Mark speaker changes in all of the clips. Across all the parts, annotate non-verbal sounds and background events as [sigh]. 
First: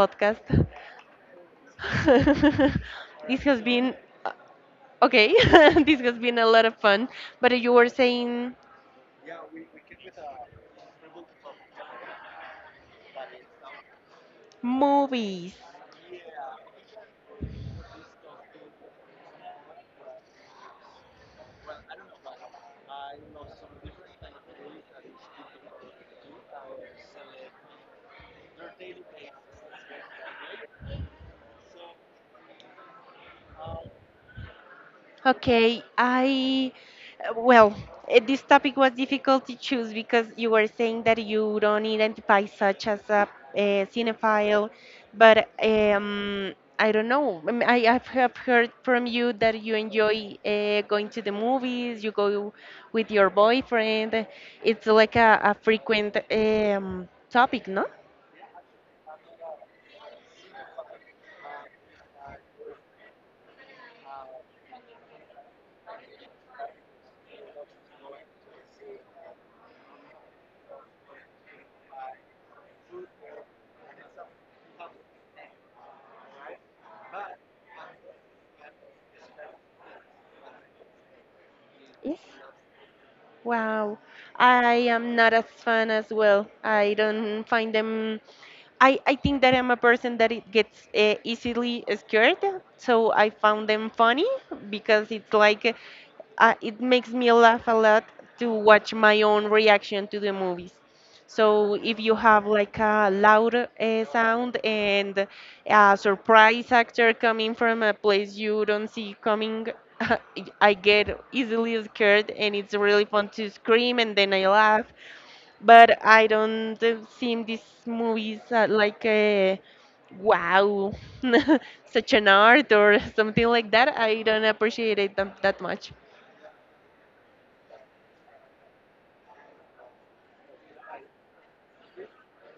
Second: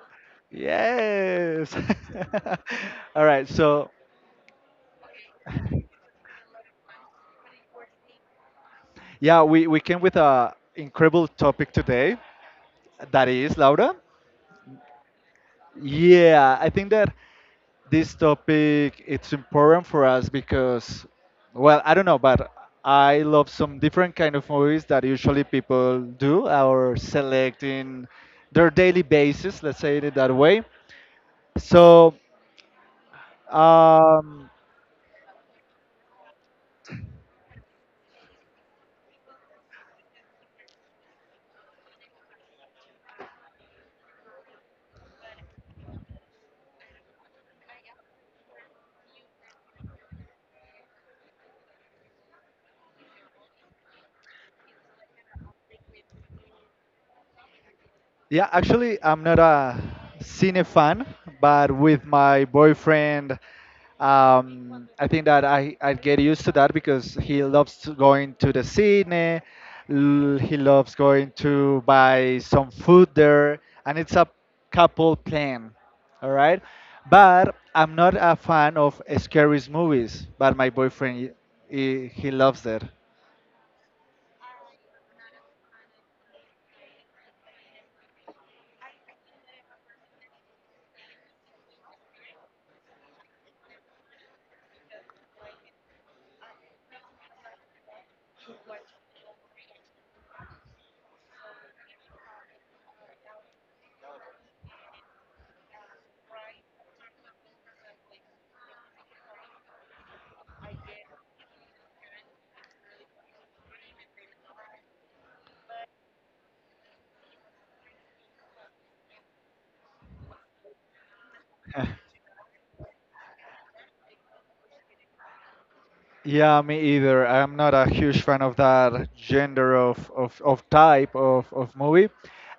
Speaker 1: podcast.
Speaker 2: Yes. [laughs]
Speaker 1: [laughs]
Speaker 2: All
Speaker 1: this
Speaker 2: right.
Speaker 1: has
Speaker 2: So,
Speaker 1: been uh, okay. [laughs] This has been a lot of fun. But you were saying
Speaker 2: yeah, we came with a incredible topic today. That is, Laura.
Speaker 1: movies.
Speaker 2: Yeah, I think that this topic it's important for us because, well, I don't know, but I love some different kind of movies that usually people do or select in their daily basis. Let's say it that way. So, um,
Speaker 1: Okay, well, this topic was difficult to choose because you were saying that you don't identify such as a cinephile, but I don't know. I've have heard from you that you enjoy going to the movies, you go with your boyfriend. It's like a frequent topic, no?
Speaker 2: Yeah, actually, I'm not a cine fan, but with my boyfriend, I think that I get used to that because he loves to going to the cine, he loves going to buy some food there, and it's a couple plan, all right? But I'm not a fan of scary movies, but my boyfriend, he,
Speaker 1: Yes.
Speaker 2: he loves that.
Speaker 1: Wow, I am not as fun as well. I don't find them. I think that I'm a person that it gets easily scared, so I found them funny because it's like it makes me laugh a lot to watch my own reaction to the movies. So if you have like a loud sound and a surprise actor coming from a place you don't see coming, [laughs] I get easily scared and it's really fun to scream and then I laugh. But I don't see these movies like a wow, [laughs] such an art or [laughs] something like that. I don't appreciate it that much.
Speaker 2: Yeah, me either. I'm not a huge fan of that gender of type of movie.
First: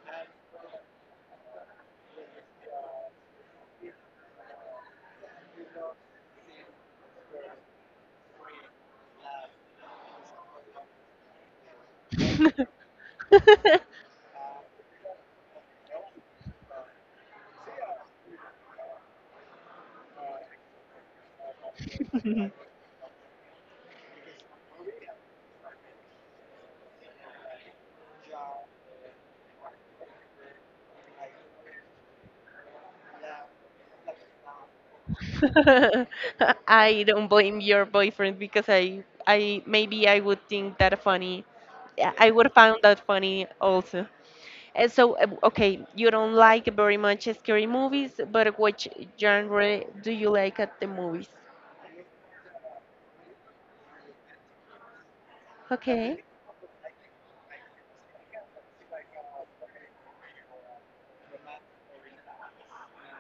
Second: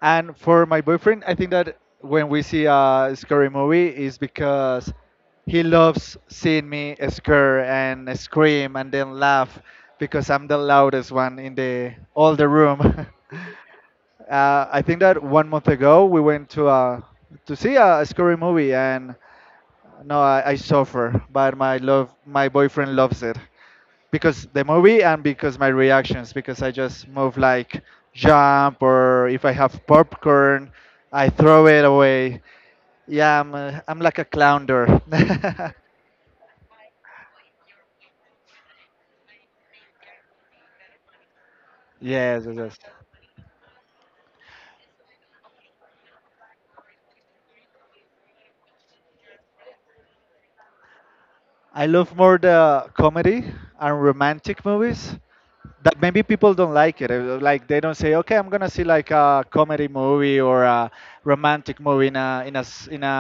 Speaker 2: And for my boyfriend, I think that when we see a scary movie is because he loves seeing me scare and scream and then laugh because I'm the loudest one in the all the
Speaker 1: [laughs]
Speaker 2: room. [laughs] I think that 1 month ago we went to see a scary movie, and no, I suffer, but my love, my boyfriend loves it because the movie and because my reactions because I just move like jump or if I have popcorn I throw it away. Yeah, I'm like a clowner. [laughs]
Speaker 1: I don't blame your boyfriend because I maybe I would think that funny. I
Speaker 2: Yes,
Speaker 1: would
Speaker 2: yes,
Speaker 1: find
Speaker 2: yes.
Speaker 1: that funny also. And so, okay, you don't like very much scary movies, but which genre do you like at the movies?
Speaker 2: I love more the comedy and romantic movies that maybe
Speaker 1: Okay,
Speaker 2: people don't like it. Like they don't say, okay, I'm gonna see like a comedy movie or a romantic movie in a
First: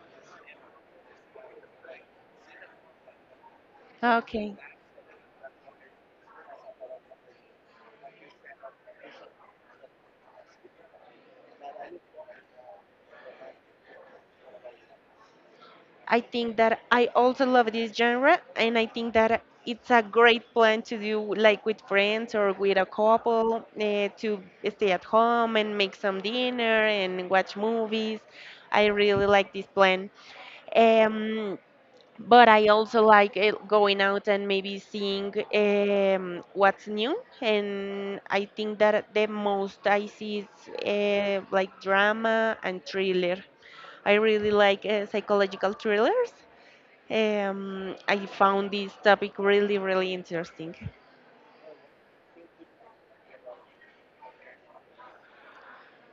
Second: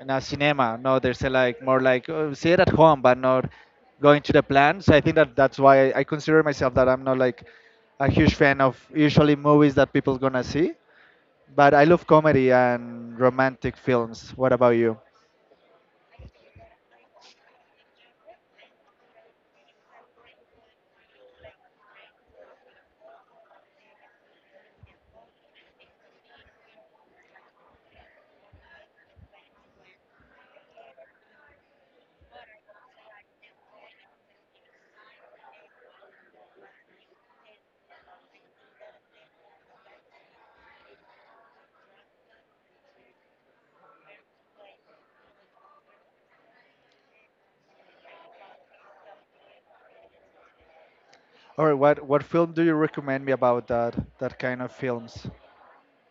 Speaker 2: in a cinema. No, they say like more like oh, see it at home, but not going to the
Speaker 1: okay.
Speaker 2: plan. So I think that that's why I consider myself that I'm not like a huge fan of usually movies that people gonna see. But I love comedy and romantic films. What about you?
Speaker 1: I think that I also love this genre, and I think that it's a great plan to do like with friends or with a couple to stay at home and make some dinner and watch movies. I really like this plan. Um, but I also like it going out and maybe seeing what's new. And I think that the most I see is like drama and thriller. I really like psychological thrillers. I found this topic really, really interesting.
Speaker 2: All right, what film do you recommend me about that that kind of films?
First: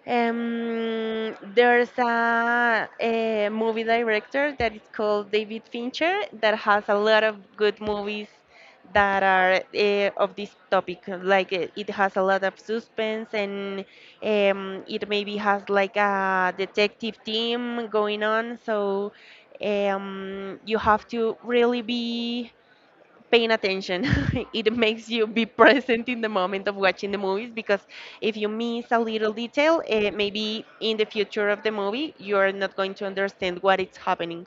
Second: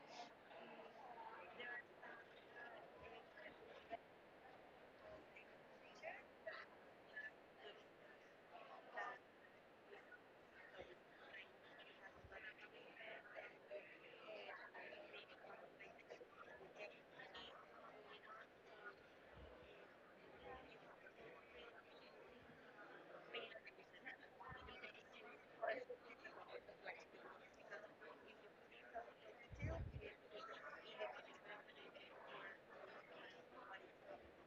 Speaker 1: There's a movie director that is called David Fincher that has a lot of good movies that are of this topic. Like it has a lot of suspense and it maybe has like a detective team going on. So you have to really be paying attention. [laughs] It makes you be present in the moment of watching the movies because if you miss a little detail, maybe in the future of the movie, you're not going to understand what is happening.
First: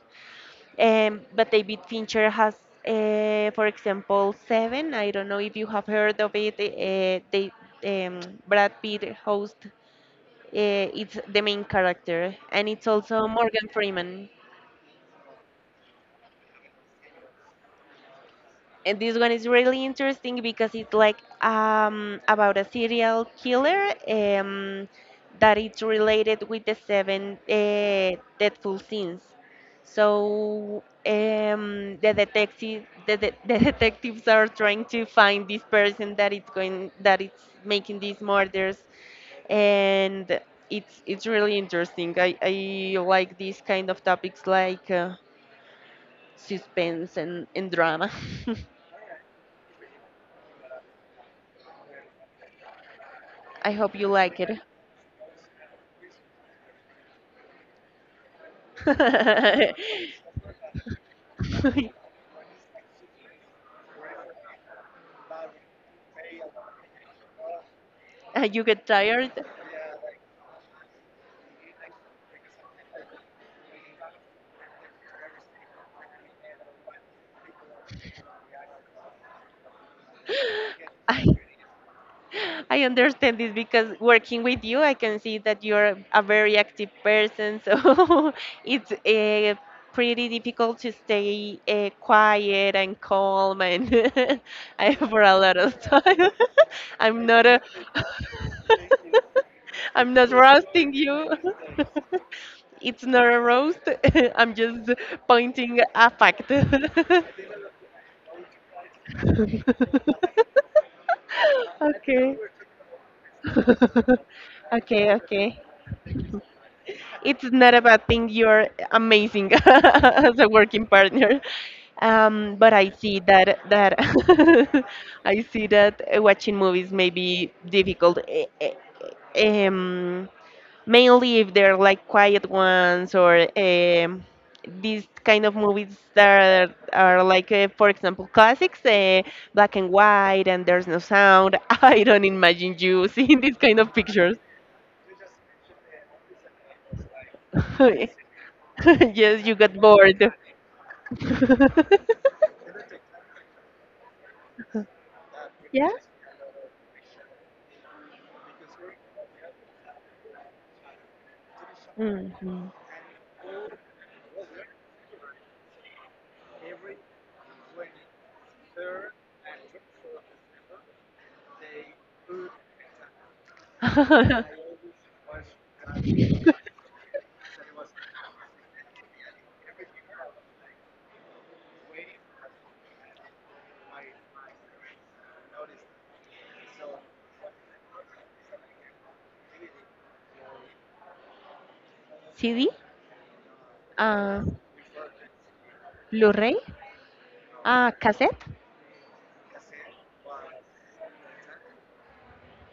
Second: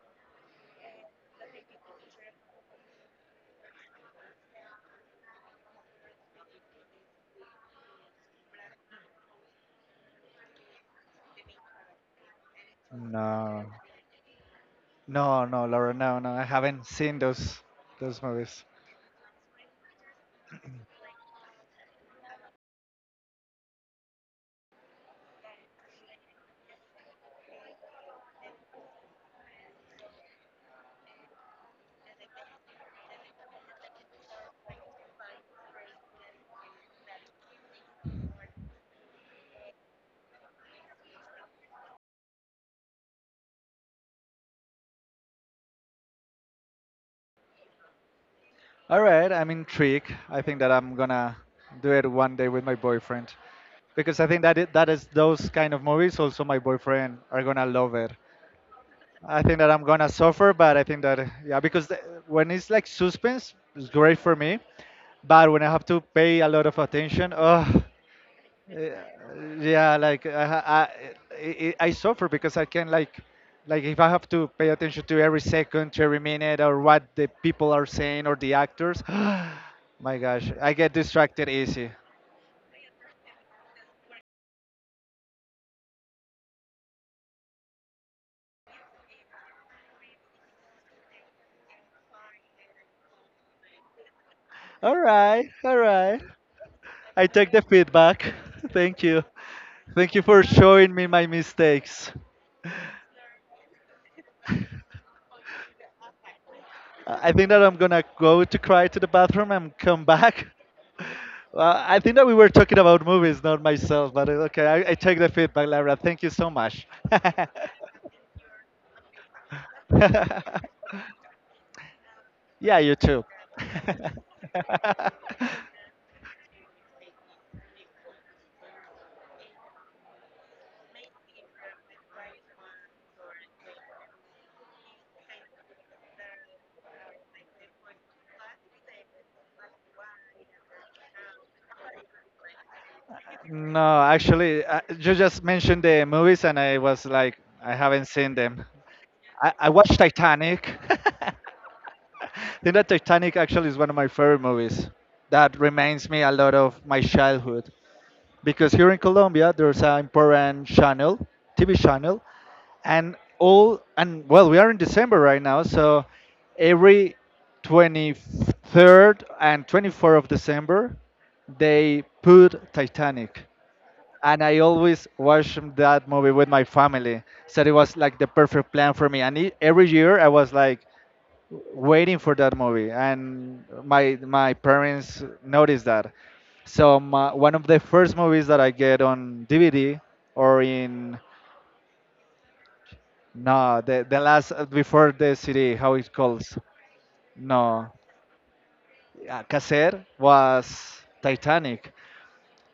Speaker 1: But David Fincher has, for example, Seven. I don't know if you have heard of it. Brad Pitt host. It's the main character, and it's also
Speaker 2: No,
Speaker 1: Morgan Freeman.
Speaker 2: no, no, Laura, no, no, I haven't seen those movies.
Speaker 1: And this one is really interesting because it's like about a serial killer that it's related with the seven deathful sins. So, the detective, the, de- [laughs] the detectives are trying to find this person that that it's making these murders, and it's really interesting. I like these kind of topics like suspense and drama.
Speaker 2: All right, I'm intrigued. I think that I'm gonna do it one day with my boyfriend
Speaker 1: [laughs] I hope you
Speaker 2: because I
Speaker 1: like
Speaker 2: think that
Speaker 1: it.
Speaker 2: it, that is those kind of movies. Also, my boyfriend are gonna love it. I think that I'm gonna
Speaker 1: [laughs]
Speaker 2: suffer, but I think that yeah, because the, when it's like suspense, it's great for me. But when I have to pay a lot of attention, oh.
Speaker 1: You get
Speaker 2: Uh,
Speaker 1: tired.
Speaker 2: yeah, like I, ha- I suffer because I can like if I have to pay attention to every second, to every minute, or what the people are saying or the actors. [gasps] My gosh, I get
Speaker 1: I
Speaker 2: distracted easy.
Speaker 1: I understand this because working with you, I can see that you're a very active person. So [laughs] it's pretty difficult to stay quiet and calm, and [laughs] I
Speaker 2: All
Speaker 1: for a
Speaker 2: right,
Speaker 1: lot
Speaker 2: all
Speaker 1: of
Speaker 2: right.
Speaker 1: time. [laughs] I'm
Speaker 2: I
Speaker 1: not
Speaker 2: take
Speaker 1: a.
Speaker 2: the feedback. [laughs] Thank you.
Speaker 1: [laughs] I'm
Speaker 2: Thank you
Speaker 1: not
Speaker 2: for
Speaker 1: roasting
Speaker 2: showing me my
Speaker 1: you. [laughs]
Speaker 2: mistakes.
Speaker 1: It's not a roast. [laughs] I'm just pointing a fact.
Speaker 2: I think that I'm gonna go to cry to the bathroom and come back. [laughs]
Speaker 1: [laughs] [laughs]
Speaker 2: Well, I think that we
Speaker 1: Okay.
Speaker 2: were talking about movies, not myself.
Speaker 1: [laughs]
Speaker 2: But okay, I
Speaker 1: Okay,
Speaker 2: take the
Speaker 1: okay.
Speaker 2: feedback, Lara. Thank you so much. [laughs]
Speaker 1: It's not a bad thing. You're amazing [laughs]
Speaker 2: [laughs]
Speaker 1: as a working partner. But
Speaker 2: Yeah,
Speaker 1: I
Speaker 2: you
Speaker 1: see
Speaker 2: too.
Speaker 1: that that
Speaker 2: [laughs]
Speaker 1: [laughs] I see that watching movies may be difficult. Um, Mainly if they're like quiet ones or these kind of movies that are like, for example, classics, black and white, and there's no sound. [laughs] I don't imagine you [laughs] seeing these kind of
Speaker 2: No,
Speaker 1: pictures.
Speaker 2: actually, you just mentioned the movies, and I was like, I
Speaker 1: [laughs]
Speaker 2: haven't
Speaker 1: Yes,
Speaker 2: seen them.
Speaker 1: you
Speaker 2: I
Speaker 1: got
Speaker 2: watched
Speaker 1: bored. [laughs]
Speaker 2: Titanic. [laughs] I think that Titanic actually is one of my favorite movies. That
Speaker 1: Yeah.
Speaker 2: reminds me a lot of my childhood because here in Colombia there's an important channel, TV channel,
Speaker 1: Mhm.
Speaker 2: and all and well, we are in December right now, so every 23rd and 24th of December they put Titanic and I always watched that movie with my family. So it was like the perfect plan for me. And every year I was like waiting for that movie, and my parents noticed that. So
Speaker 1: [laughs]
Speaker 2: my, one of the first movies that I get on DVD or in
Speaker 1: CD,
Speaker 2: no the
Speaker 1: uh,
Speaker 2: last before the CD how it
Speaker 1: Blu-ray,
Speaker 2: calls no
Speaker 1: cassette.
Speaker 2: Caser was Titanic,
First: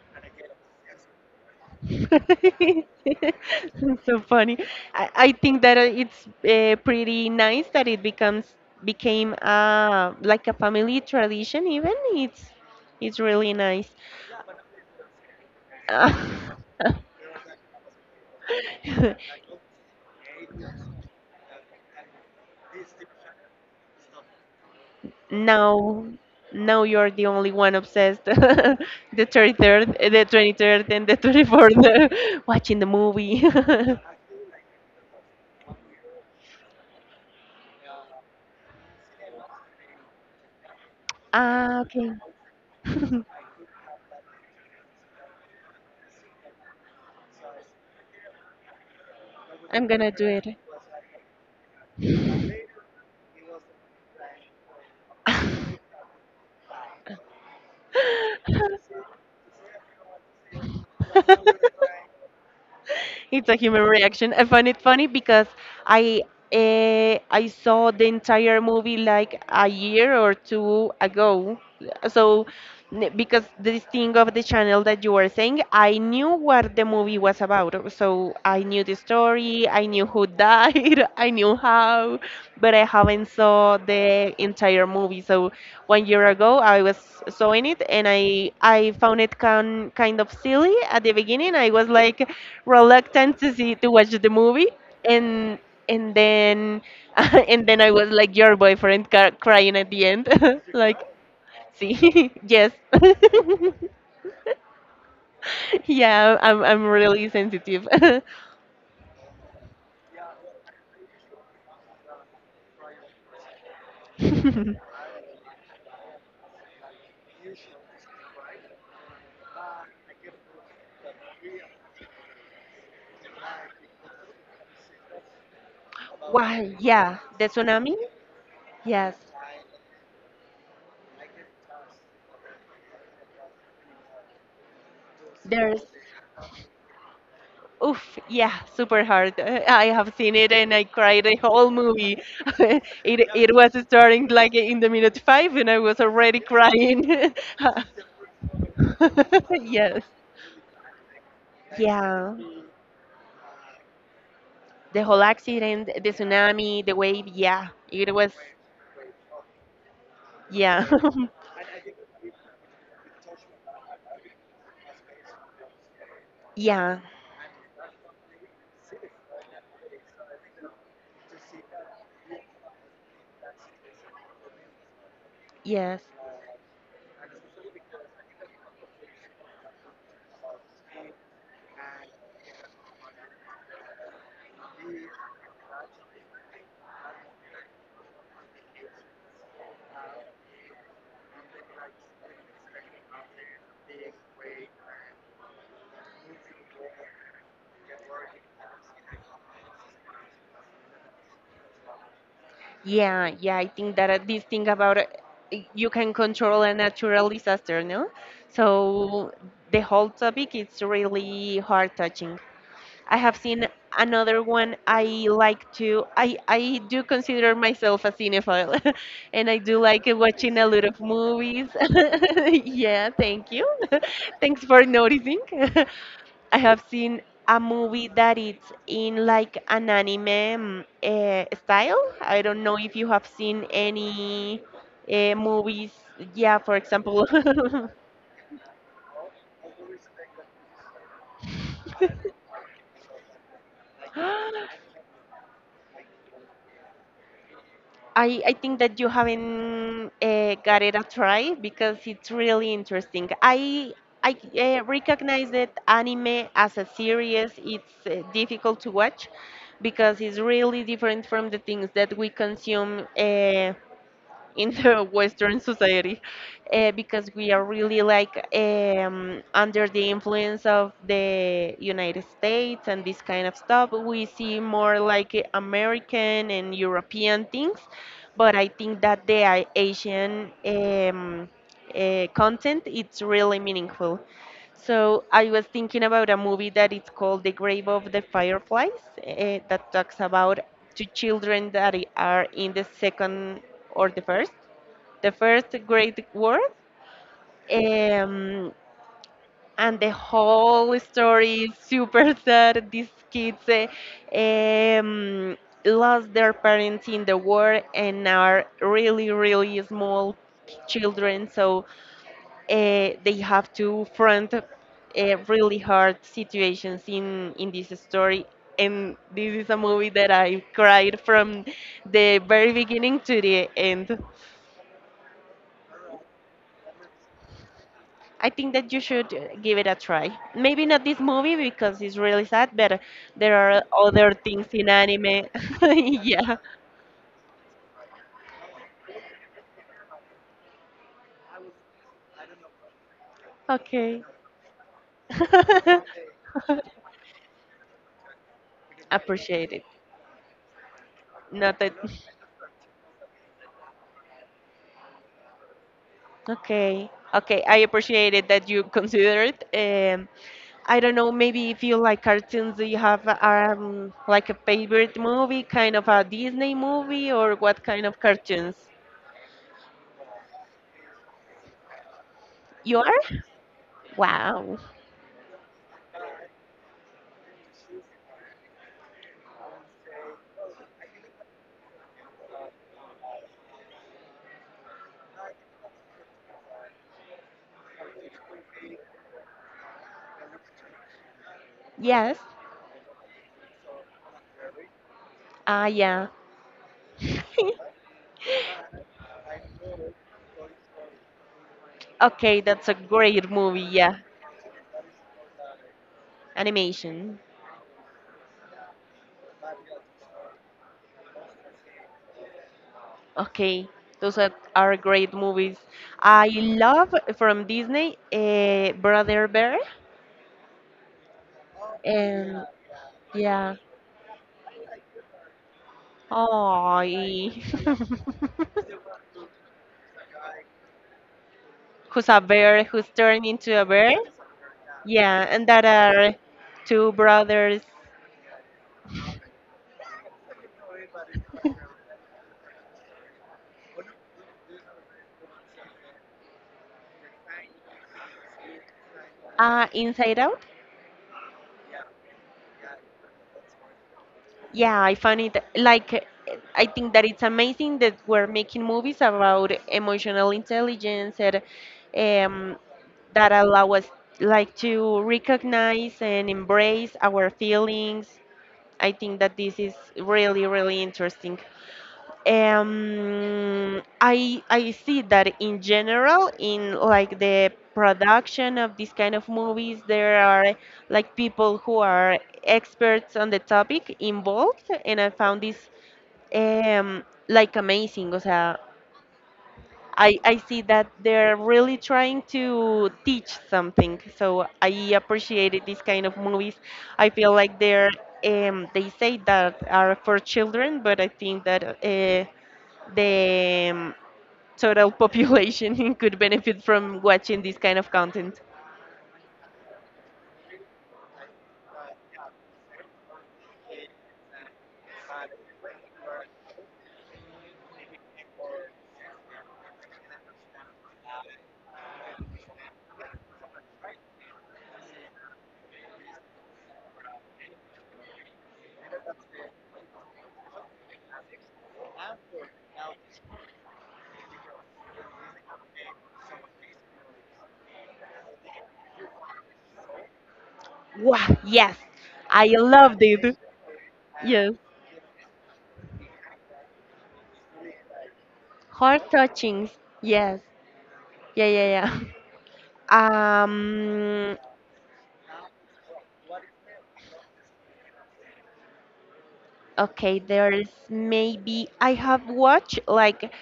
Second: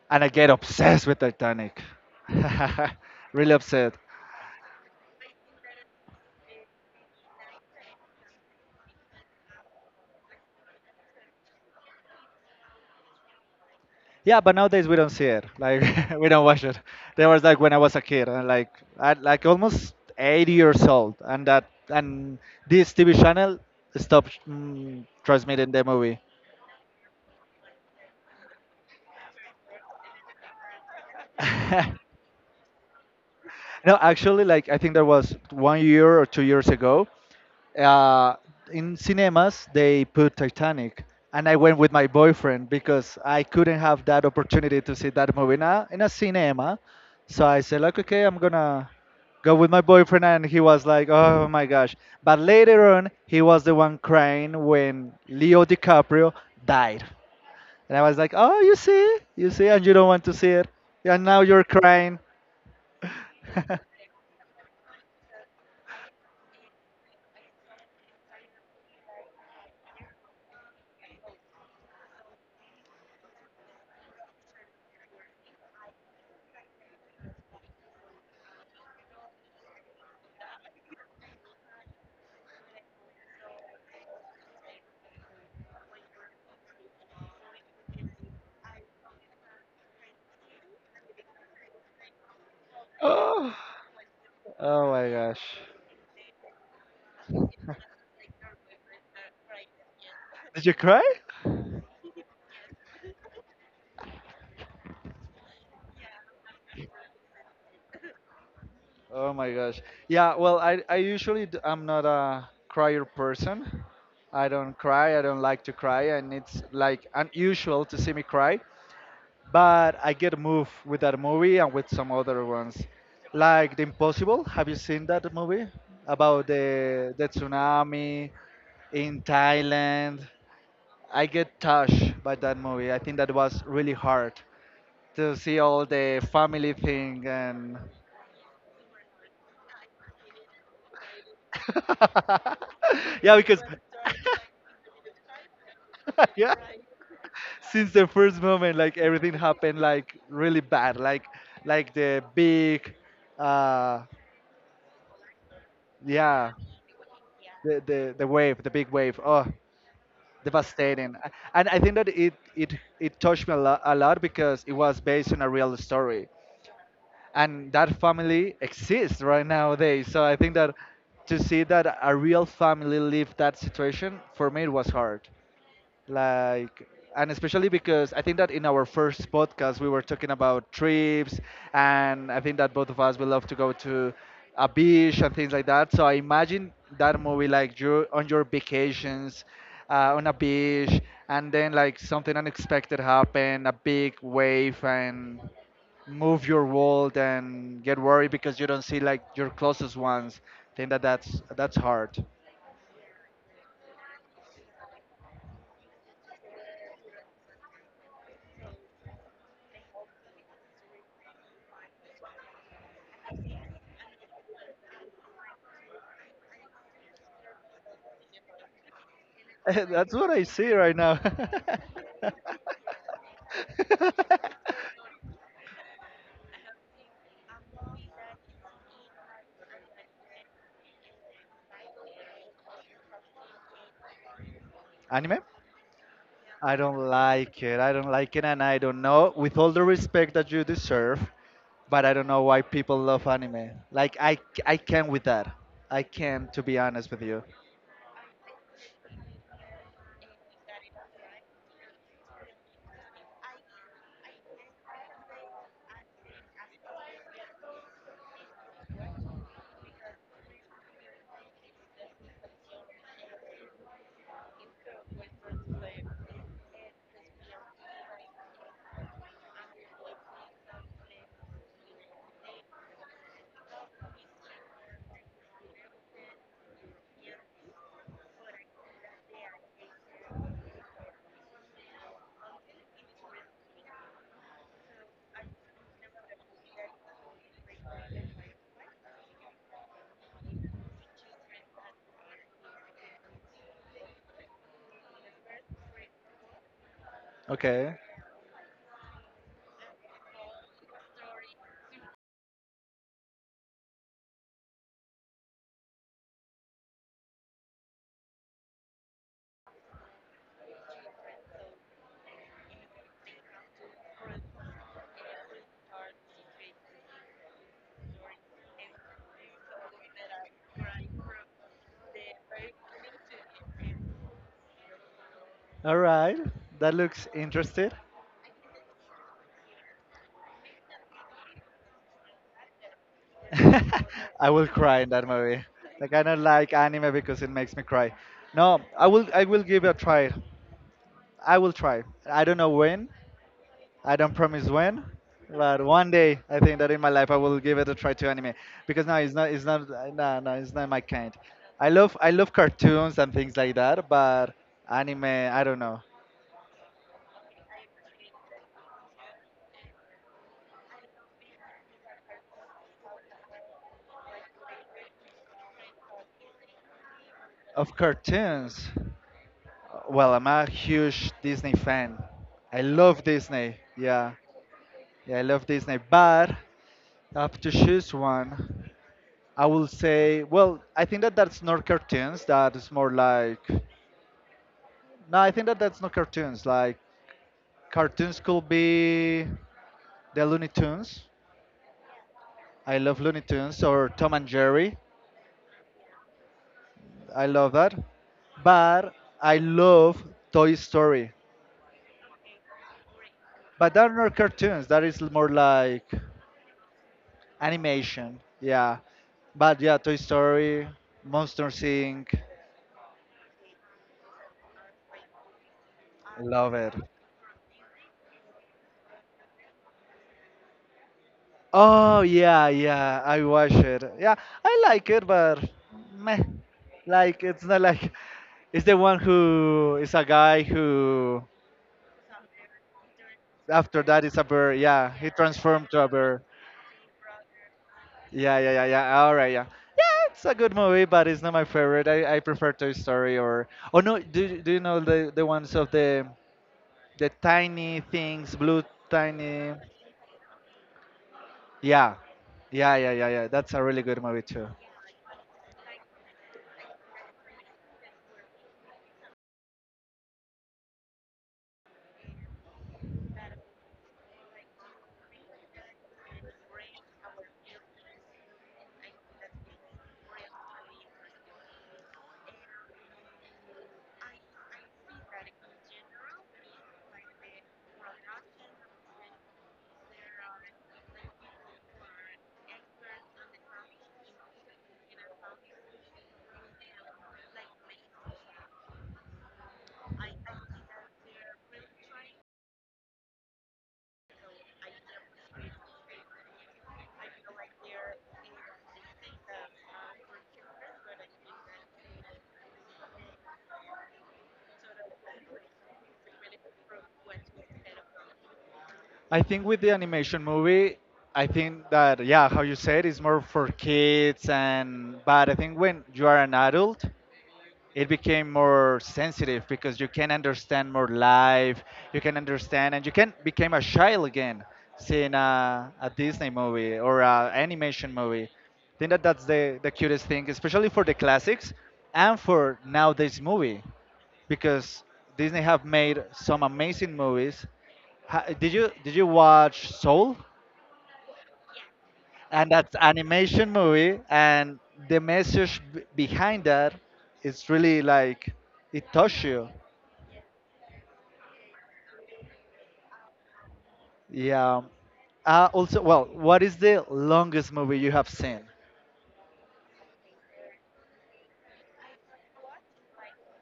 Speaker 2: and I get obsessed with Titanic.
Speaker 1: [laughs]
Speaker 2: [laughs] Really upset.
Speaker 1: So funny. I think that it's pretty nice that it becomes became like a family tradition. Even it's really nice.
Speaker 2: Yeah, but nowadays we don't see it. Like [laughs] we don't watch it. There was like when I was a kid, and like at like almost
Speaker 1: [laughs]
Speaker 2: 80 years old, and that and this TV channel stopped transmitting the
Speaker 1: now
Speaker 2: movie.
Speaker 1: now you're the only one obsessed, [laughs] the 23rd and the
Speaker 2: [laughs]
Speaker 1: 24th, [laughs] watching the movie. [laughs]
Speaker 2: No, actually, like I think there was 1 year or 2 years ago, uh, in cinemas they put Titanic, and I went
Speaker 1: Ah,
Speaker 2: with my
Speaker 1: okay.
Speaker 2: boyfriend because I couldn't have that opportunity to see that movie in a cinema. So I said, like, okay, I'm gonna go with
Speaker 1: [laughs]
Speaker 2: my
Speaker 1: I'm gonna
Speaker 2: boyfriend,
Speaker 1: do
Speaker 2: and he was like, oh my gosh. But later on, he was the one crying when Leo DiCaprio died, and I was like, oh, you see, and you don't want to see it, and now
Speaker 1: it.
Speaker 2: you're
Speaker 1: [laughs]
Speaker 2: crying.
Speaker 1: [laughs] It's a human
Speaker 2: [laughs]
Speaker 1: reaction. I find it funny because I I saw the entire movie like a year or two ago. So because this thing of the channel that you were saying, I knew what the movie was about. So I knew the story, I knew who died, [laughs] I knew how, but I haven't saw the entire movie. So one year ago I was sewing it and I found it kind of silly at the beginning. I was like, reluctant
Speaker 2: Oh,
Speaker 1: to watch the movie
Speaker 2: oh my gosh.
Speaker 1: and and then [laughs] and then I was like your boyfriend crying at the end. [laughs]
Speaker 2: Did you
Speaker 1: Like,
Speaker 2: cry?
Speaker 1: see. [laughs] Yes. [laughs] Yeah, I'm really sensitive. [laughs]
Speaker 2: Oh my gosh. Yeah, well, I usually I'm not a crier person. I don't cry. I don't like to cry, and it's like unusual to see me cry. But I get moved with that movie and with some other ones, like The Impossible. Have you seen that movie about
Speaker 1: Why, yeah,
Speaker 2: the
Speaker 1: the tsunami.
Speaker 2: tsunami
Speaker 1: Yes.
Speaker 2: in Thailand? I get touched by that movie. I think that was really hard to see all
Speaker 1: there's
Speaker 2: the family thing and
Speaker 1: Oof, yeah, super hard. [laughs] I have seen it and I cried the whole movie.
Speaker 2: [laughs]
Speaker 1: [laughs] it
Speaker 2: yeah,
Speaker 1: it
Speaker 2: because
Speaker 1: was starting like in the
Speaker 2: [laughs]
Speaker 1: minute 5 and I was already
Speaker 2: yeah,
Speaker 1: crying.
Speaker 2: since the first moment
Speaker 1: [laughs]
Speaker 2: like everything
Speaker 1: [laughs]
Speaker 2: happened
Speaker 1: Yes.
Speaker 2: like really bad like the
Speaker 1: Yeah.
Speaker 2: big uh
Speaker 1: The whole accident, the
Speaker 2: yeah
Speaker 1: tsunami, the wave. Yeah.
Speaker 2: the
Speaker 1: It
Speaker 2: the, the
Speaker 1: was.
Speaker 2: wave the big wave oh
Speaker 1: Yeah.
Speaker 2: devastating
Speaker 1: [laughs]
Speaker 2: And I think that it touched me a lot because it was based on a real story
Speaker 1: Yeah.
Speaker 2: and that family exists right nowadays. So I think that to see that a real family live that situation for me it was hard
Speaker 1: Yes.
Speaker 2: like and especially because I think that in our first podcast we were talking about trips and I think that both of us will love to go to a beach and things like that so I imagine that movie like you on your vacations on a beach and then like something unexpected happen, a big wave and move your world and get worried because you don't see like your closest ones I think that that's hard
Speaker 1: Yeah. Yeah. I think that this thing about you can control a natural disaster, no? So the whole topic is really heart touching. I have seen another one. I like to I do consider myself a cinephile [laughs] and I
Speaker 2: [laughs]
Speaker 1: do like
Speaker 2: That's what I
Speaker 1: watching a
Speaker 2: see
Speaker 1: lot
Speaker 2: right
Speaker 1: of
Speaker 2: now.
Speaker 1: movies. [laughs] Yeah, thank you. [laughs]
Speaker 2: [laughs]
Speaker 1: Thanks for noticing. [laughs] I have seen a movie that it's in like an anime style. I don't know if you have seen any
Speaker 2: Anime?
Speaker 1: movies. Yeah,
Speaker 2: I
Speaker 1: for
Speaker 2: don't
Speaker 1: example.
Speaker 2: like it. I don't like it, and I don't know. With all the respect that you deserve, but I don't know why people love anime. Like I
Speaker 1: [gasps] [laughs]
Speaker 2: can with that. I can, to be honest with you.
Speaker 1: I think that you haven't got it a try because it's really interesting. I recognize that anime as a series it's difficult to watch because it's really different from the things that we consume in the [laughs] Western society because we are really like under the influence of the United States and this kind of stuff. We see more like American and European things, but I think that the Asian content it's really meaningful. So I was thinking about a movie that it's called The Grave of the Fireflies, that talks about two children that are in the second or the first Great War.
Speaker 2: Okay.
Speaker 1: Um, and the whole story is super [laughs] sad. These kids um, lost their parents in the war and are really, really small children, so they have to front really hard situations in this story. And this is a movie that I cried from the very beginning to the end.
Speaker 2: All right. That looks interested.
Speaker 1: I think that you should give it a try. Maybe not this movie because it's really sad, but there are other
Speaker 2: [laughs] I
Speaker 1: things
Speaker 2: will
Speaker 1: in
Speaker 2: cry in that
Speaker 1: anime.
Speaker 2: movie.
Speaker 1: [laughs]
Speaker 2: Like I don't
Speaker 1: Yeah.
Speaker 2: like anime because it makes me cry. No, I will. I will give it a try. I will try. I don't know when. I
Speaker 1: Okay.
Speaker 2: don't promise when, but one day I think that in my
Speaker 1: [laughs]
Speaker 2: life I will give it a try to anime because no, it's not. It's
Speaker 1: Appreciate it.
Speaker 2: not. No, no, it's not my kind.
Speaker 1: Not that.
Speaker 2: I
Speaker 1: [laughs]
Speaker 2: love cartoons and things like that, but anime I don't know.
Speaker 1: Okay. Okay. I appreciate it that you consider it. I don't know. Maybe if you like cartoons, do you have like a favorite movie, kind of a Disney movie, or what
Speaker 2: Of
Speaker 1: kind of cartoons
Speaker 2: cartoons, well, I'm a huge Disney fan. I
Speaker 1: you are?
Speaker 2: love Disney. Yeah.
Speaker 1: Wow.
Speaker 2: Yeah, I love Disney, but I have to choose one. I will say, well, I think that that's not cartoons. That is more like, no, I think that that's not cartoons. Like, cartoons could be the Looney Tunes.
Speaker 1: Yes.
Speaker 2: I love Looney Tunes or Tom and Jerry.
Speaker 1: Ah, yeah. [laughs]
Speaker 2: I love that. But I love Toy Story.
Speaker 1: Okay, that's a great movie.
Speaker 2: But that are
Speaker 1: Yeah,
Speaker 2: not cartoons. That is more like
Speaker 1: animation.
Speaker 2: animation. Yeah. But yeah, Toy Story, Monsters Inc.
Speaker 1: Okay, those are great movies. I
Speaker 2: Love it.
Speaker 1: love from Disney, Brother Bear,
Speaker 2: Oh
Speaker 1: and
Speaker 2: yeah, yeah. I watch
Speaker 1: yeah,
Speaker 2: it. Yeah, I like it, but meh.
Speaker 1: oh,
Speaker 2: Like it's not like it's the
Speaker 1: [laughs]
Speaker 2: one who is a guy who
Speaker 1: who's turned into a
Speaker 2: after
Speaker 1: bear?
Speaker 2: that is a bird. Yeah, he
Speaker 1: Yeah, and that
Speaker 2: transformed to a
Speaker 1: are
Speaker 2: bird.
Speaker 1: two brothers.
Speaker 2: Yeah, yeah, yeah, yeah. All right, yeah. Yeah, it's a good movie, but it's not my favorite. I prefer Toy Story or oh no, do you know the ones of the tiny things, blue tiny?
Speaker 1: Inside Out.
Speaker 2: Yeah, yeah, yeah, yeah, yeah. That's a really good movie too.
Speaker 1: Yeah, I find it like, I think that it's amazing that we're making movies about emotional intelligence and um, that allow us like to recognize and embrace our feelings. I think that this is really, really interesting. I see that in general in like the production of these kind of movies there are like people who are experts on the topic involved and I found this um, like amazing. O sea, I see that they're really trying to teach something. So I appreciated these kind of movies. I feel like they say that are for children, but I think that the total population [laughs] could benefit from watching this kind of content.
Speaker 2: I think with the animation movie, I think that yeah, how you said is more for kids and but I think when you are an adult, it became more sensitive because you can understand more life, you can understand and you can become a child again seeing a Disney movie or a animation movie. I think that that's the cutest thing, especially for the classics and for now this movie because Disney have made some amazing movies. Ha, did you watch Soul?
Speaker 1: Wow, yes, I
Speaker 2: And that's
Speaker 1: loved it.
Speaker 2: animation movie,
Speaker 1: Yes,
Speaker 2: and the message behind that is really like it
Speaker 1: heart
Speaker 2: touches you.
Speaker 1: touchings. Yes, yeah, yeah, yeah. [laughs] Um,
Speaker 2: Yeah. Also, well, what is the longest movie you have seen?
Speaker 1: okay, there's maybe I have watched like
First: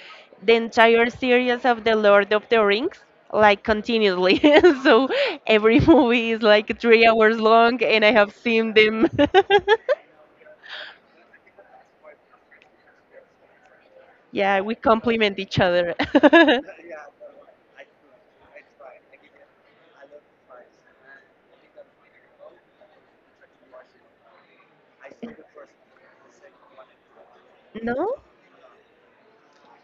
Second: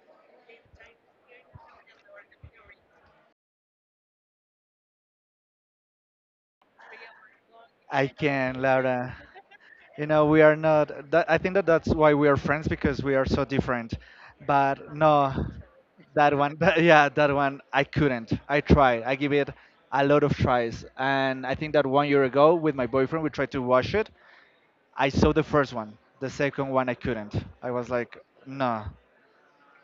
Speaker 1: the entire series of The Lord of the Rings like continuously, [laughs] so every movie is like 3 hours long and
Speaker 2: I
Speaker 1: I have
Speaker 2: can,
Speaker 1: seen them.
Speaker 2: Laura. You
Speaker 1: [laughs]
Speaker 2: know, we are not that, I think that that's why we are friends, because we are so different.
Speaker 1: Yeah, we
Speaker 2: But no,
Speaker 1: complement each other.
Speaker 2: that one, [laughs]
Speaker 1: [laughs]
Speaker 2: that, yeah, that one I couldn't. I tried. I give it a lot of tries, and I think that one year ago with my boyfriend we tried to watch it. I saw the first one. The second one I couldn't. I was
Speaker 1: No,
Speaker 2: like, no.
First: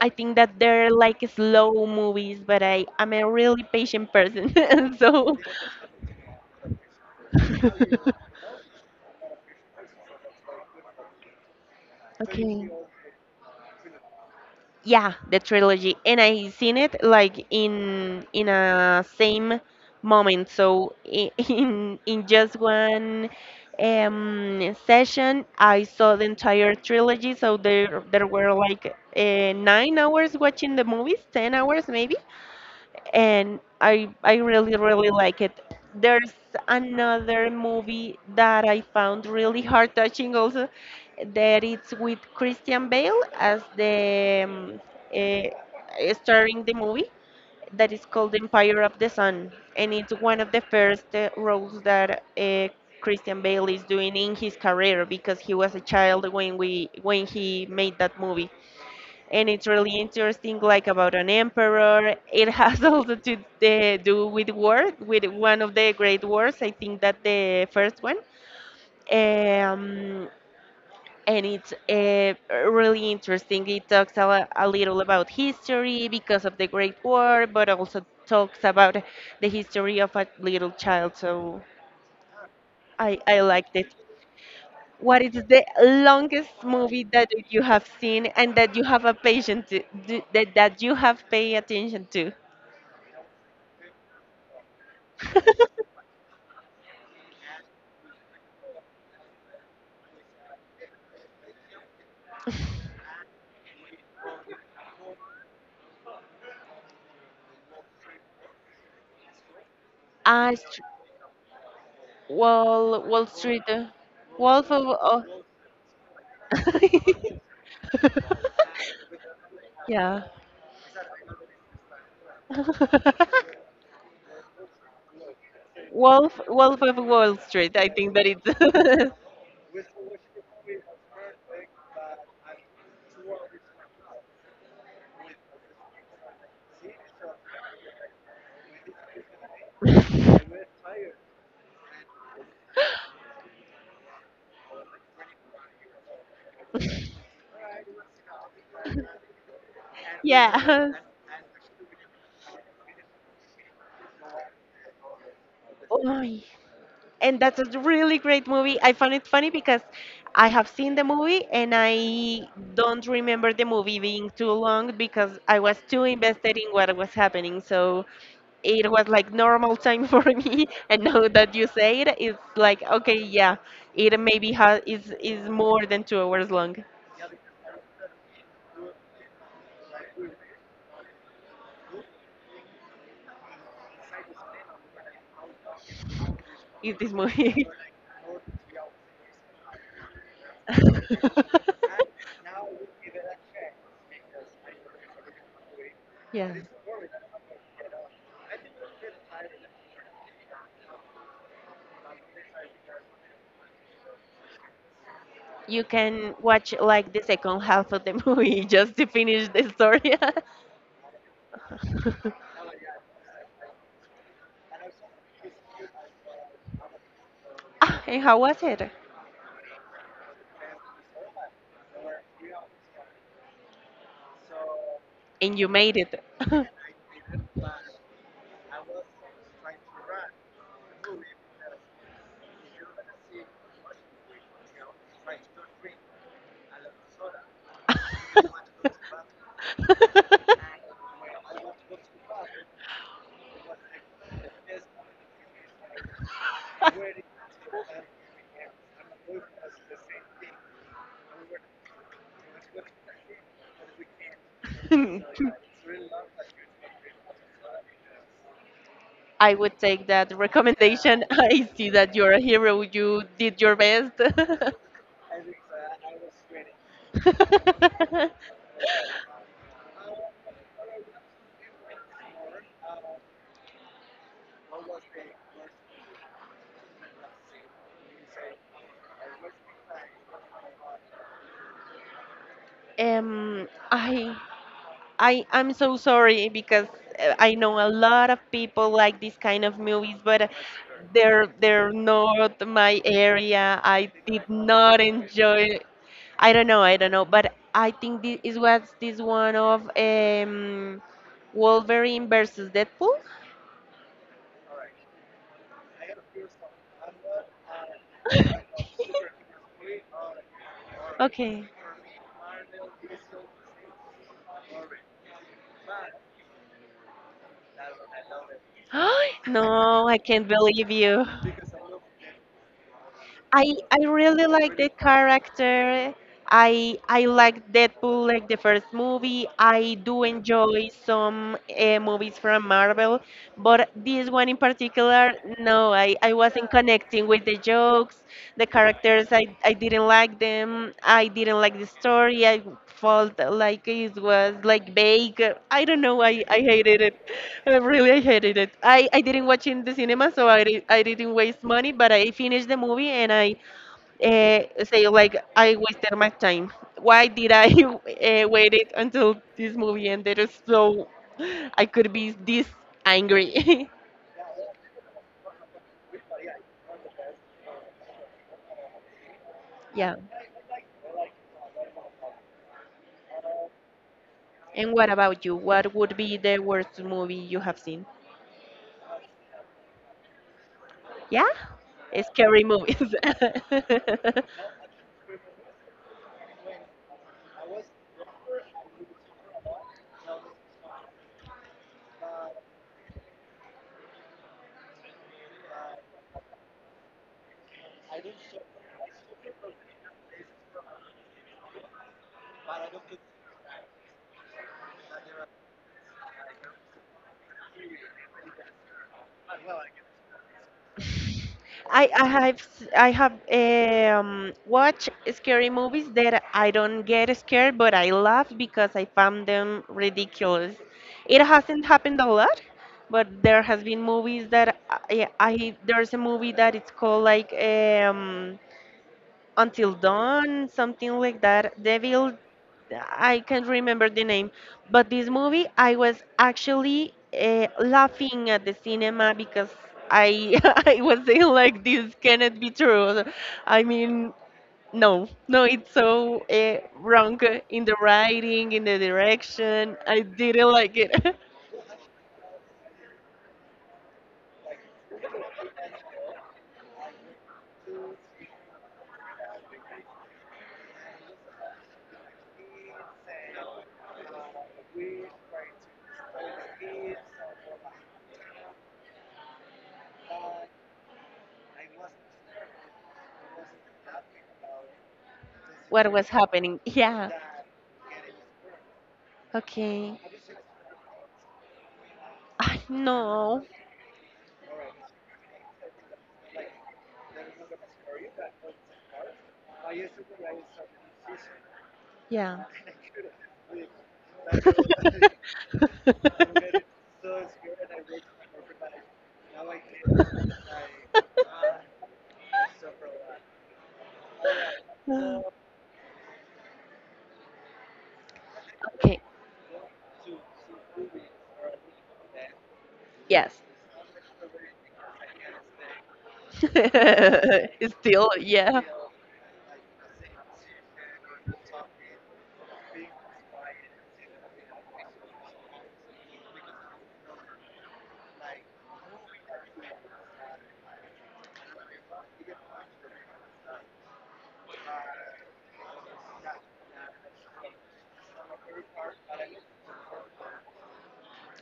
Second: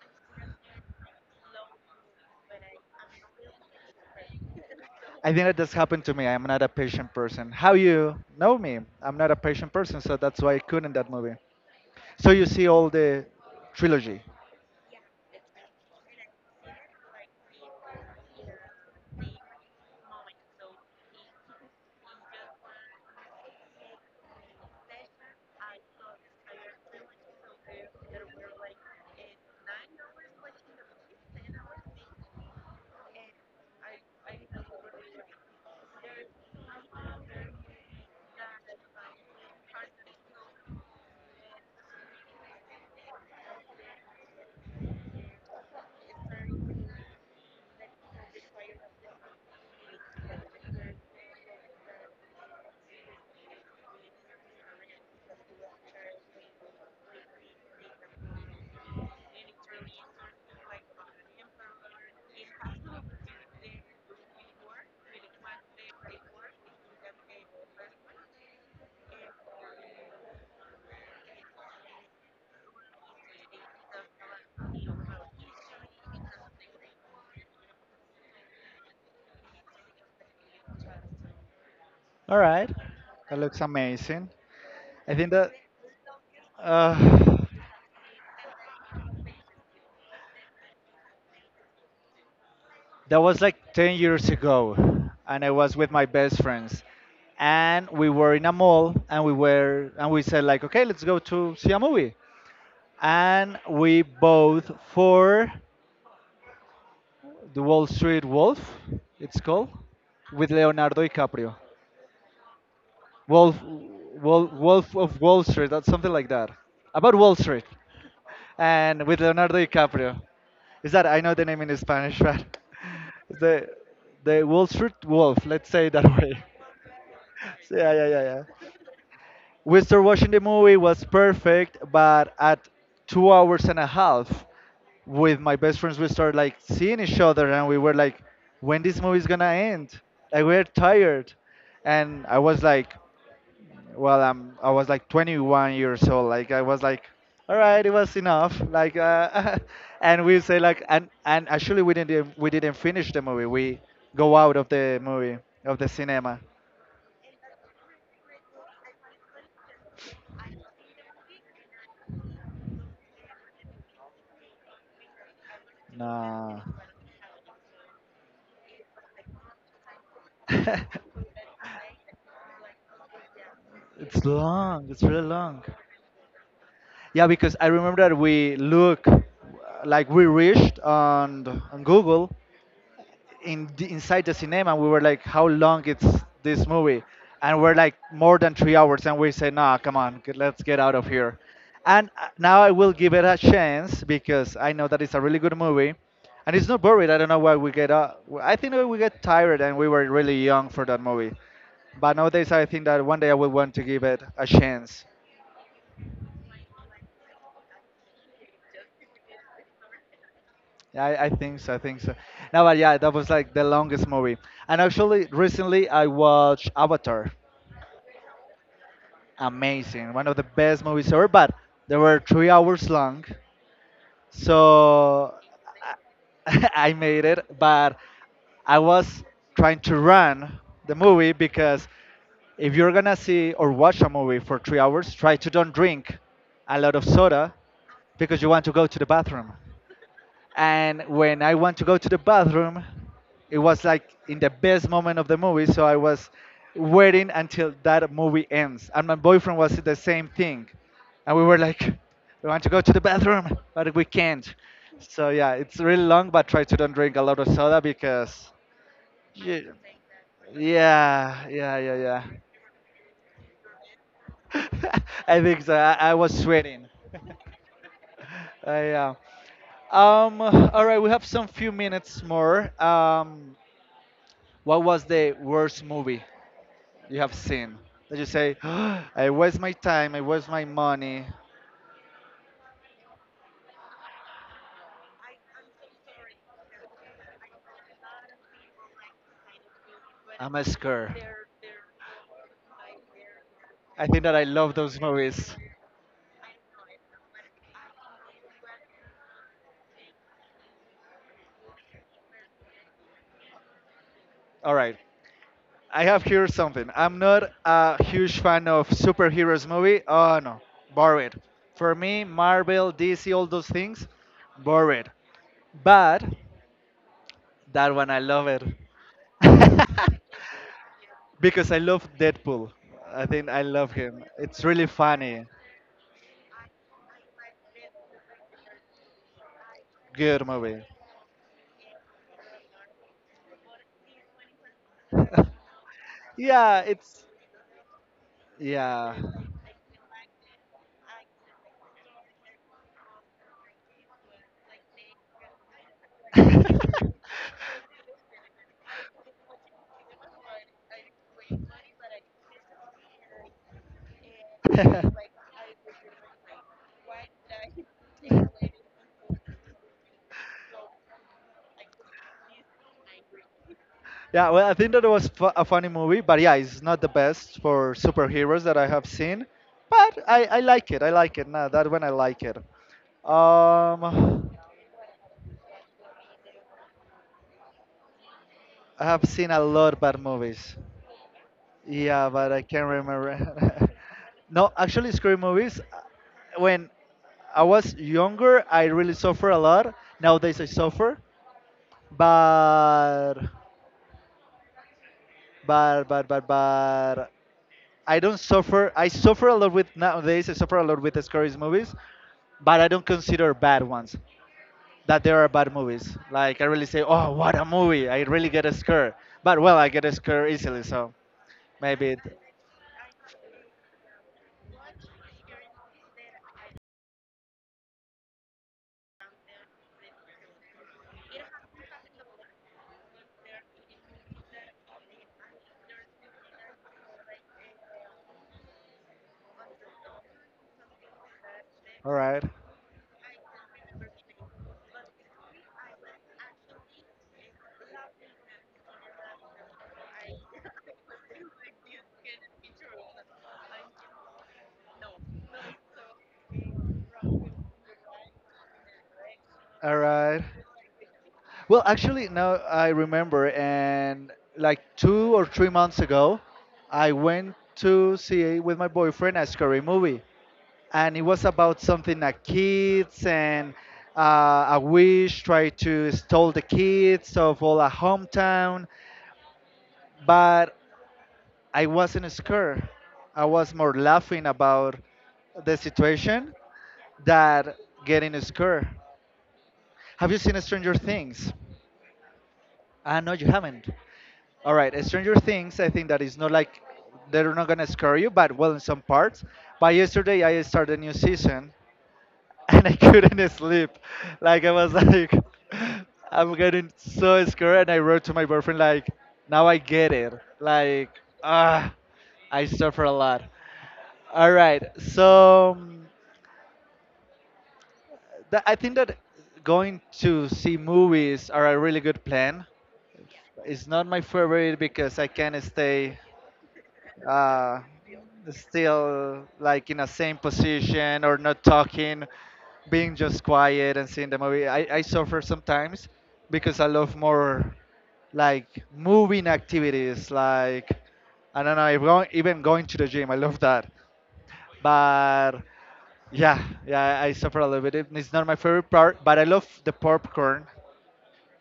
Speaker 1: I think that they're like slow movies, but I am a really patient person, [laughs]
Speaker 2: I
Speaker 1: so.
Speaker 2: think that this happened to me. I'm not a patient person. How you
Speaker 1: [laughs]
Speaker 2: know me, I'm not a patient person. So that's why I couldn't that movie. So you see
Speaker 1: Okay.
Speaker 2: all the trilogy.
Speaker 1: Yeah, the trilogy, and I seen it like in a same moment. [laughs] In just one session, I saw the entire trilogy. So there were like 9 hours watching the movies, 10 hours maybe, and I really really like it. There's another movie that I found really heart touching also that it's with Christian Bale as the eh, starring the movie that is called Empire of the Sun, and it's one of the first roles that Christian Bale is doing in his career because he was a child when he made that movie. And it's really interesting, like about an emperor. It has [laughs] also to do with war, with one of the great wars. I think that the first one. um, and it's really interesting. It talks a little about history because of the great war, but also talks about the history of a little child. So
Speaker 2: All right. That
Speaker 1: I
Speaker 2: looks
Speaker 1: liked it.
Speaker 2: amazing. I
Speaker 1: What
Speaker 2: think
Speaker 1: is
Speaker 2: that
Speaker 1: the longest movie that
Speaker 2: uh,
Speaker 1: you have seen and that you have a patient that you have paid attention to?
Speaker 2: that was like 10 years ago, and I was
Speaker 1: [laughs]
Speaker 2: with my best friends, and we were in a mall, and we were and we said like, okay, let's go to see a movie, and we both for the Wall Street Wolf, it's called,
Speaker 1: Ah,
Speaker 2: with Leonardo DiCaprio.
Speaker 1: Wall Wall
Speaker 2: Wolf,
Speaker 1: Street, uh,
Speaker 2: Wolf,
Speaker 1: Wolf of
Speaker 2: Wolf of
Speaker 1: oh.
Speaker 2: Wall Street, that's something like that. About Wall Street, and with Leonardo
Speaker 1: [laughs]
Speaker 2: DiCaprio.
Speaker 1: Yeah.
Speaker 2: Is that I know the name in Spanish, but [laughs] the
Speaker 1: [laughs]
Speaker 2: the Wall Street Wolf. Let's say it that
Speaker 1: Wolf
Speaker 2: way.
Speaker 1: Wolf of Wall
Speaker 2: [laughs]
Speaker 1: Street. I
Speaker 2: Yeah, yeah,
Speaker 1: think
Speaker 2: yeah,
Speaker 1: that
Speaker 2: yeah,
Speaker 1: it's
Speaker 2: we started watching the movie, was perfect, but at 2 hours and a half with my best friends we started like seeing each other and we were like, when this movie is gonna end, like we're tired. And I was like, well, I was like 21 years old, like I was like, all right, it was enough, like [laughs]
Speaker 1: [laughs]
Speaker 2: and we say like,
Speaker 1: yeah.
Speaker 2: and actually we didn't finish the movie. We go out of the movie, of the
Speaker 1: [laughs] Oh,
Speaker 2: cinema.
Speaker 1: and that's a really great movie. I found it funny because I have seen the movie and I don't remember the movie being too long because I was too invested
Speaker 2: Nah.
Speaker 1: in what was happening. So it was like normal time [laughs] for me. And now
Speaker 2: [laughs]
Speaker 1: that you say it, it's like okay, yeah, it
Speaker 2: It's
Speaker 1: maybe has
Speaker 2: long. It's really
Speaker 1: is
Speaker 2: long.
Speaker 1: more than 2 hours long.
Speaker 2: Yeah, because I remember that we look like we reached on Google in the, inside the cinema. We were like, how long it's this
Speaker 1: Is
Speaker 2: movie?
Speaker 1: this
Speaker 2: And
Speaker 1: movie?
Speaker 2: we're like more than 3 hours, and we say, nah, come on, g- let's get out of here. And
Speaker 1: [laughs]
Speaker 2: now I will give it a chance because I know that it's a really good movie,
Speaker 1: Yeah.
Speaker 2: and it's not boring. I don't know why we get. I think that we get tired, and we were really young for that movie. But nowadays, I think that one day I will want to give it a chance.
Speaker 1: You can watch like the second half of the movie [laughs] just to finish the story.
Speaker 2: Yeah, I think so. I think so.
Speaker 1: [laughs]
Speaker 2: No, but yeah, that was like the longest movie. And actually, recently I watched Avatar.
Speaker 1: Ah, and how was it?
Speaker 2: Amazing, one of the best movies ever. But they were 3 hours long, so
Speaker 1: And you made it. [laughs]
Speaker 2: I, [laughs] I made it. But I was trying to run the movie, because if you're gonna see or watch a movie for 3 hours, try to don't drink a lot of soda because you want to go to the bathroom. And when I want to go to the bathroom, it was like in the best moment of the movie. So I was waiting until that movie ends. And my boyfriend was the same thing. And we were like, we want to go to the bathroom, but we can't. So yeah, it's really long, but try to don't drink a lot of soda because.
Speaker 1: I
Speaker 2: You-
Speaker 1: would take that recommendation. [laughs]
Speaker 2: yeah,
Speaker 1: I
Speaker 2: yeah,
Speaker 1: see that
Speaker 2: yeah,
Speaker 1: you're a hero. You did your best.
Speaker 2: yeah. [laughs] I think so. I was sweating. [laughs]
Speaker 1: [laughs]
Speaker 2: Yeah. All right, we have some few minutes more. What was the worst movie you have seen? Did you say, [gasps] I waste my time, I waste my money,
Speaker 1: Um, I I I'm so sorry because I know a lot of people like this kind of movies, but
Speaker 2: I'm a scare.
Speaker 1: they're not my area.
Speaker 2: I
Speaker 1: I
Speaker 2: think that I
Speaker 1: did
Speaker 2: love
Speaker 1: not
Speaker 2: those movies.
Speaker 1: enjoy. I don't know. I don't know. But I think this is what's this one of Wolverine versus Deadpool.
Speaker 2: All right, I have here something. I'm not a huge fan of superheroes movie. Oh no,
Speaker 1: [laughs]
Speaker 2: boring.
Speaker 1: Okay.
Speaker 2: For me, Marvel, DC, all those things, boring. But that one, I love it.
Speaker 1: [gasps] No,
Speaker 2: [laughs]
Speaker 1: I can't believe you.
Speaker 2: Because I love Deadpool. I think I
Speaker 1: I
Speaker 2: love
Speaker 1: I
Speaker 2: him.
Speaker 1: really
Speaker 2: It's
Speaker 1: like
Speaker 2: really
Speaker 1: the
Speaker 2: funny.
Speaker 1: character. I like Deadpool, like the first movie. I do
Speaker 2: Good movie.
Speaker 1: enjoy some movies from Marvel, but this one in particular,
Speaker 2: [laughs]
Speaker 1: no, I wasn't
Speaker 2: yeah, it's.
Speaker 1: connecting with the jokes, the
Speaker 2: Yeah.
Speaker 1: characters. I didn't like them. I didn't like the story. I felt like it was like vague. I don't know. I hated it.
Speaker 2: [laughs]
Speaker 1: Really, I hated it. I didn't watch in the cinema, so I didn't waste money, but I finished the movie and I say like I wasted my time. Why did I [laughs] wait it until this movie ended so I could be this angry.
Speaker 2: Yeah, well, I think that it was fu- a funny movie, but yeah, it's not the best for superheroes that I have seen,
Speaker 1: [laughs] Yeah.
Speaker 2: but I like it. I like it. Now that when I like it. Um,
Speaker 1: And what about you? What would be the worst movie you have seen?
Speaker 2: I have seen a lot bad movies.
Speaker 1: Yeah, it's
Speaker 2: Yeah, but I
Speaker 1: scary
Speaker 2: can't
Speaker 1: movies.
Speaker 2: remember.
Speaker 1: [laughs]
Speaker 2: [laughs] No, actually, scary movies. When I was younger, I really suffer a lot. Nowadays, I suffer, but but I don't suffer. I suffer a lot with nowadays. I suffer a lot with the scary movies, but I don't consider bad ones. That there are bad movies. Like I really say, oh, what a movie! I really get a scare. But well, I get a scare easily, so
Speaker 1: I
Speaker 2: maybe. It,
Speaker 1: I have s- I have watched scary movies that I don't get scared, but I laugh because I found them ridiculous. It hasn't happened a lot, but there has been movies that I there's a movie that it's called like Until Dawn, something like that.
Speaker 2: all
Speaker 1: Devil,
Speaker 2: right.
Speaker 1: I can't remember the name. But this movie, I was actually laughing at the cinema because I [laughs] I was saying like this cannot be true. I mean, no, no, it's so wrong in the writing, in the direction.
Speaker 2: All
Speaker 1: I
Speaker 2: right.
Speaker 1: didn't like it.
Speaker 2: Well, actually, now I remember, and like 2 or 3 months ago, I went to see with my boyfriend a scary movie, and it was about something like kids and a witch tried to steal the kids of all a hometown, but I wasn't scared. I was more laughing about the
Speaker 1: [laughs] What was
Speaker 2: situation
Speaker 1: happening? Yeah.
Speaker 2: that getting scared.
Speaker 1: Okay.
Speaker 2: Have you seen Stranger Things?
Speaker 1: I
Speaker 2: Ah, no, you
Speaker 1: know.
Speaker 2: haven't. All right, Stranger Things. I think that is not like they're not gonna scare you, but well, in some parts. But yesterday I started a new season,
Speaker 1: Yeah.
Speaker 2: and I [laughs] couldn't sleep. Like I was like, [laughs] I'm getting
Speaker 1: [laughs]
Speaker 2: so
Speaker 1: [laughs]
Speaker 2: scared, and I wrote to my boyfriend like, now I get it. Like, ah, I suffer a lot. All right, so that, I think that
Speaker 1: Okay.
Speaker 2: going to see movies are a really good plan.
Speaker 1: Yes.
Speaker 2: It's not my favorite because I can't stay uh,
Speaker 1: [laughs] Still, yeah.
Speaker 2: still, like in the same position or not talking, being just quiet and seeing the movie. I suffer sometimes because I love more like moving activities, like I don't know, even going to the gym. I love that, but yeah, yeah, I suffer a little bit. It's not my favorite part, but I love the popcorn.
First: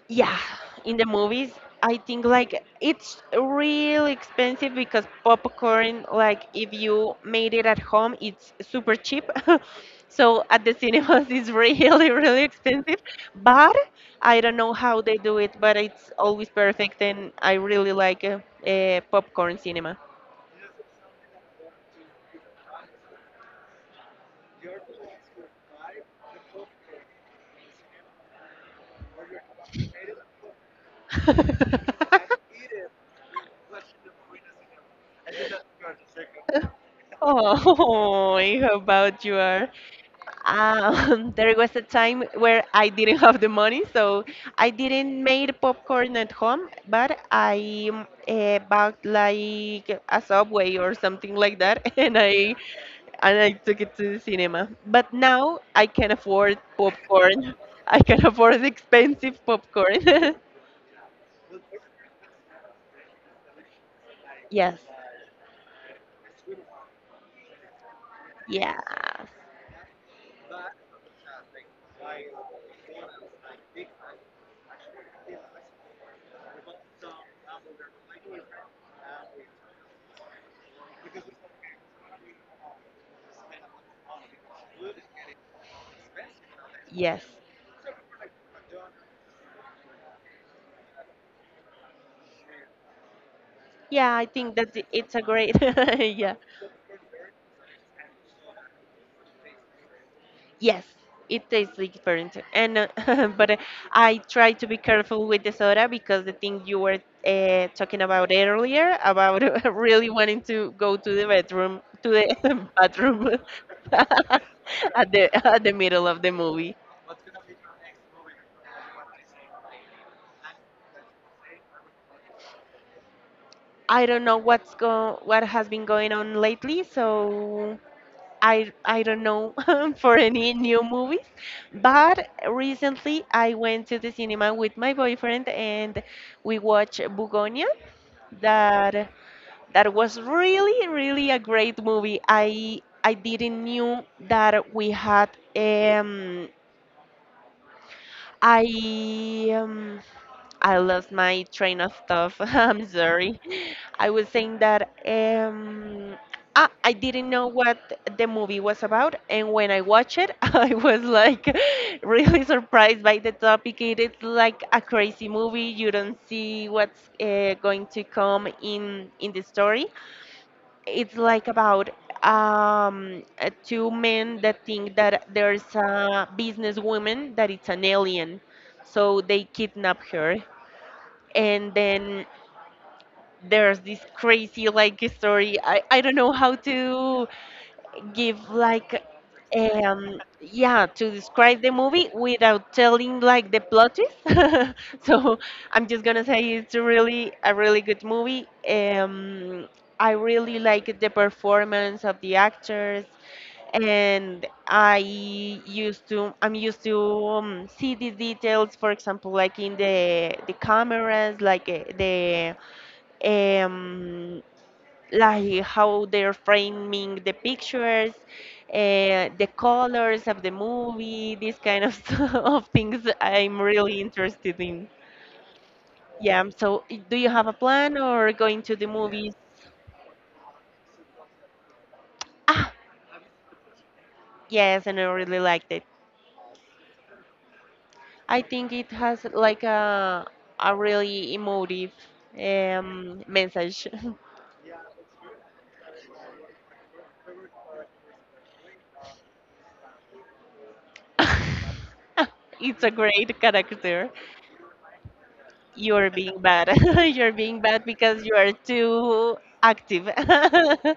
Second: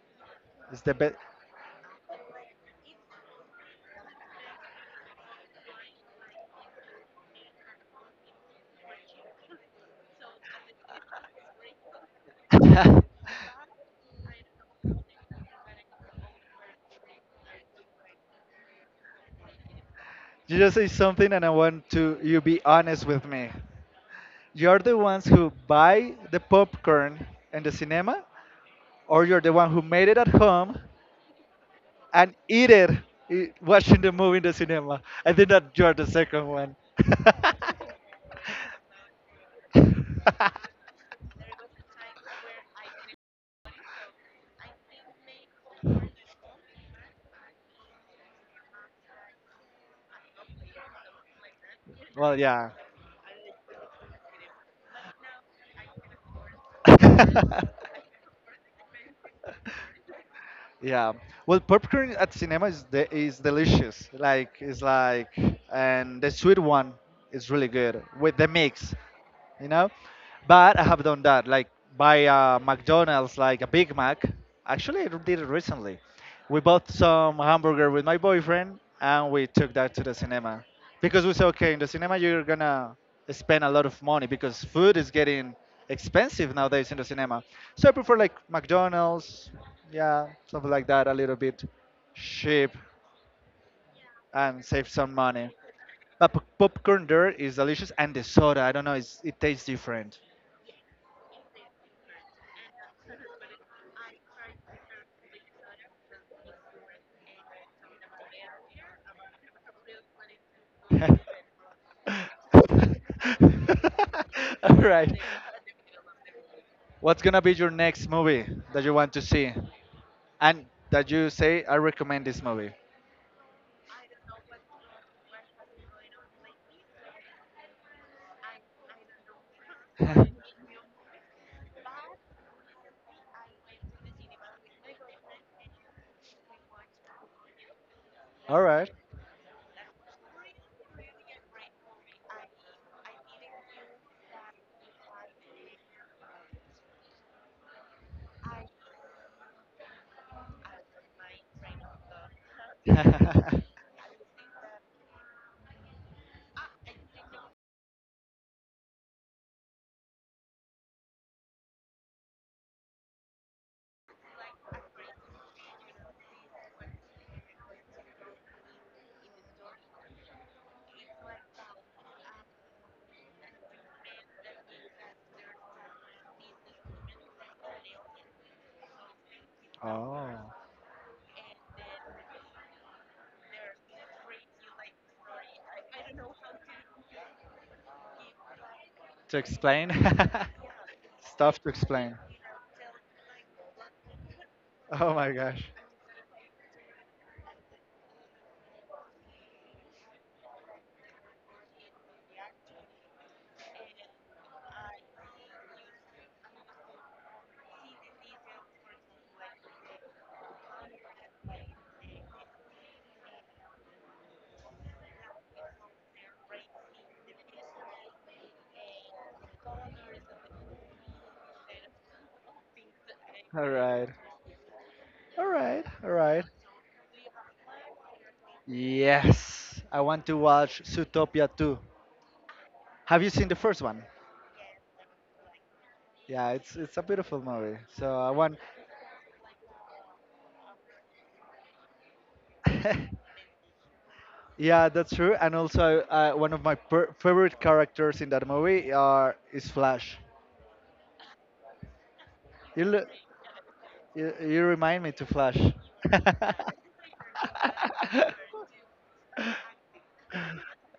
Speaker 1: Yeah,
Speaker 2: It's the
Speaker 1: in the
Speaker 2: best.
Speaker 1: movies, I think like it's really expensive because popcorn, like if you made it at home, it's super cheap. [laughs] So at the cinemas, [laughs] it's really, really expensive.
Speaker 2: [laughs]
Speaker 1: But I don't know how they do it, but it's always perfect, and I really like popcorn cinema.
Speaker 2: You just say something and I want to you be honest with me. You're the ones who buy the popcorn in the cinema, or you're the one who made it at home and
Speaker 1: [laughs]
Speaker 2: eat it I- watching the movie in the cinema. I think that you're the second one.
Speaker 1: Oh, [laughs] how about you are? [laughs] There was a time where I didn't have the money, so I didn't make popcorn at home, but I bought like a Subway or something like that, [laughs]
Speaker 2: [laughs] Well, yeah.
Speaker 1: and I took it to the cinema. But now I can afford popcorn. [laughs] I can
Speaker 2: [laughs]
Speaker 1: afford expensive popcorn.
Speaker 2: Yeah. Well, popcorn at cinema is de- is delicious.
Speaker 1: [laughs]
Speaker 2: Like
Speaker 1: Yes,
Speaker 2: it's like, and the sweet one is really good with the mix,
Speaker 1: yes,
Speaker 2: you know. But I have done that like by McDonald's, like a Big Mac. Actually, I did it recently. We bought some hamburger with my boyfriend and we took that to the cinema because we say, okay, in the cinema you're gonna spend a lot of money because food is getting expensive nowadays in the
Speaker 1: yes.
Speaker 2: cinema. So I prefer like McDonald's, yeah, something like that, a little bit cheap,
Speaker 1: Yeah, I think
Speaker 2: and
Speaker 1: that I-
Speaker 2: save some
Speaker 1: it's a
Speaker 2: money.
Speaker 1: great [laughs]
Speaker 2: But
Speaker 1: yeah.
Speaker 2: popcorn there is delicious, and the soda, I don't know, it tastes different.
Speaker 1: Yes, it tastes like different. And [laughs] but
Speaker 2: [laughs]
Speaker 1: I try to be careful with the soda because the thing you were talking about earlier about [laughs] really wanting to go to the bedroom to the [laughs] bathroom [laughs]
Speaker 2: All right.
Speaker 1: at the middle of the movie.
Speaker 2: What's gonna be your next movie that you want to see, and that you say I recommend this movie? [laughs] All right. [laughs]
Speaker 1: I don't know what's go what has been going on lately, so I don't know [laughs] for any new movies, but recently I went to the cinema with my boyfriend and we watched Bugonia. That that was really really a great movie. I didn't knew that we had um I um, I lost my train of thought. [laughs] I'm sorry. I was saying that I didn't know what the movie was about, and when I watched it, [laughs] I was like [laughs] really surprised by the topic. It is like a crazy movie. You don't see what's going to come in the story. It's like about two men that think that there's a businesswoman that it's an alien, so they kidnap
Speaker 2: Oh.
Speaker 1: her, and then there's this crazy like story. I don't know how to give like
Speaker 2: To explain? [laughs] Yeah,
Speaker 1: yeah, to
Speaker 2: stuff to
Speaker 1: describe
Speaker 2: yeah,
Speaker 1: the movie
Speaker 2: explain. Yeah.
Speaker 1: without telling like the plot twist. [laughs]
Speaker 2: Oh my
Speaker 1: So
Speaker 2: gosh.
Speaker 1: I'm just gonna say it's a really good movie. I really like the performance of the actors, and I'm used to see the details, for example, like in the cameras, like the um, like how they're framing the pictures, the colors of the movie. These kind of, [laughs] of things I'm
Speaker 2: All
Speaker 1: really
Speaker 2: right.
Speaker 1: interested in.
Speaker 2: All right. All
Speaker 1: Yeah,
Speaker 2: right.
Speaker 1: so I- do you have a plan or going to the movies?
Speaker 2: Yes, I want to watch Zootopia 2.
Speaker 1: Ah,
Speaker 2: Have you seen the first one?
Speaker 1: yes, and I really liked it.
Speaker 2: Yeah, it's a beautiful movie. So I
Speaker 1: I
Speaker 2: want.
Speaker 1: think it has like a really emotive
Speaker 2: [laughs]
Speaker 1: message.
Speaker 2: Yeah, that's true. And also, one of my favorite characters in that movie are is Flash.
Speaker 1: [laughs] It's
Speaker 2: You
Speaker 1: a
Speaker 2: look,
Speaker 1: great character.
Speaker 2: you remind me to Flash.
Speaker 1: You're being bad. [laughs] You're being bad because you are
Speaker 2: [laughs]
Speaker 1: too active.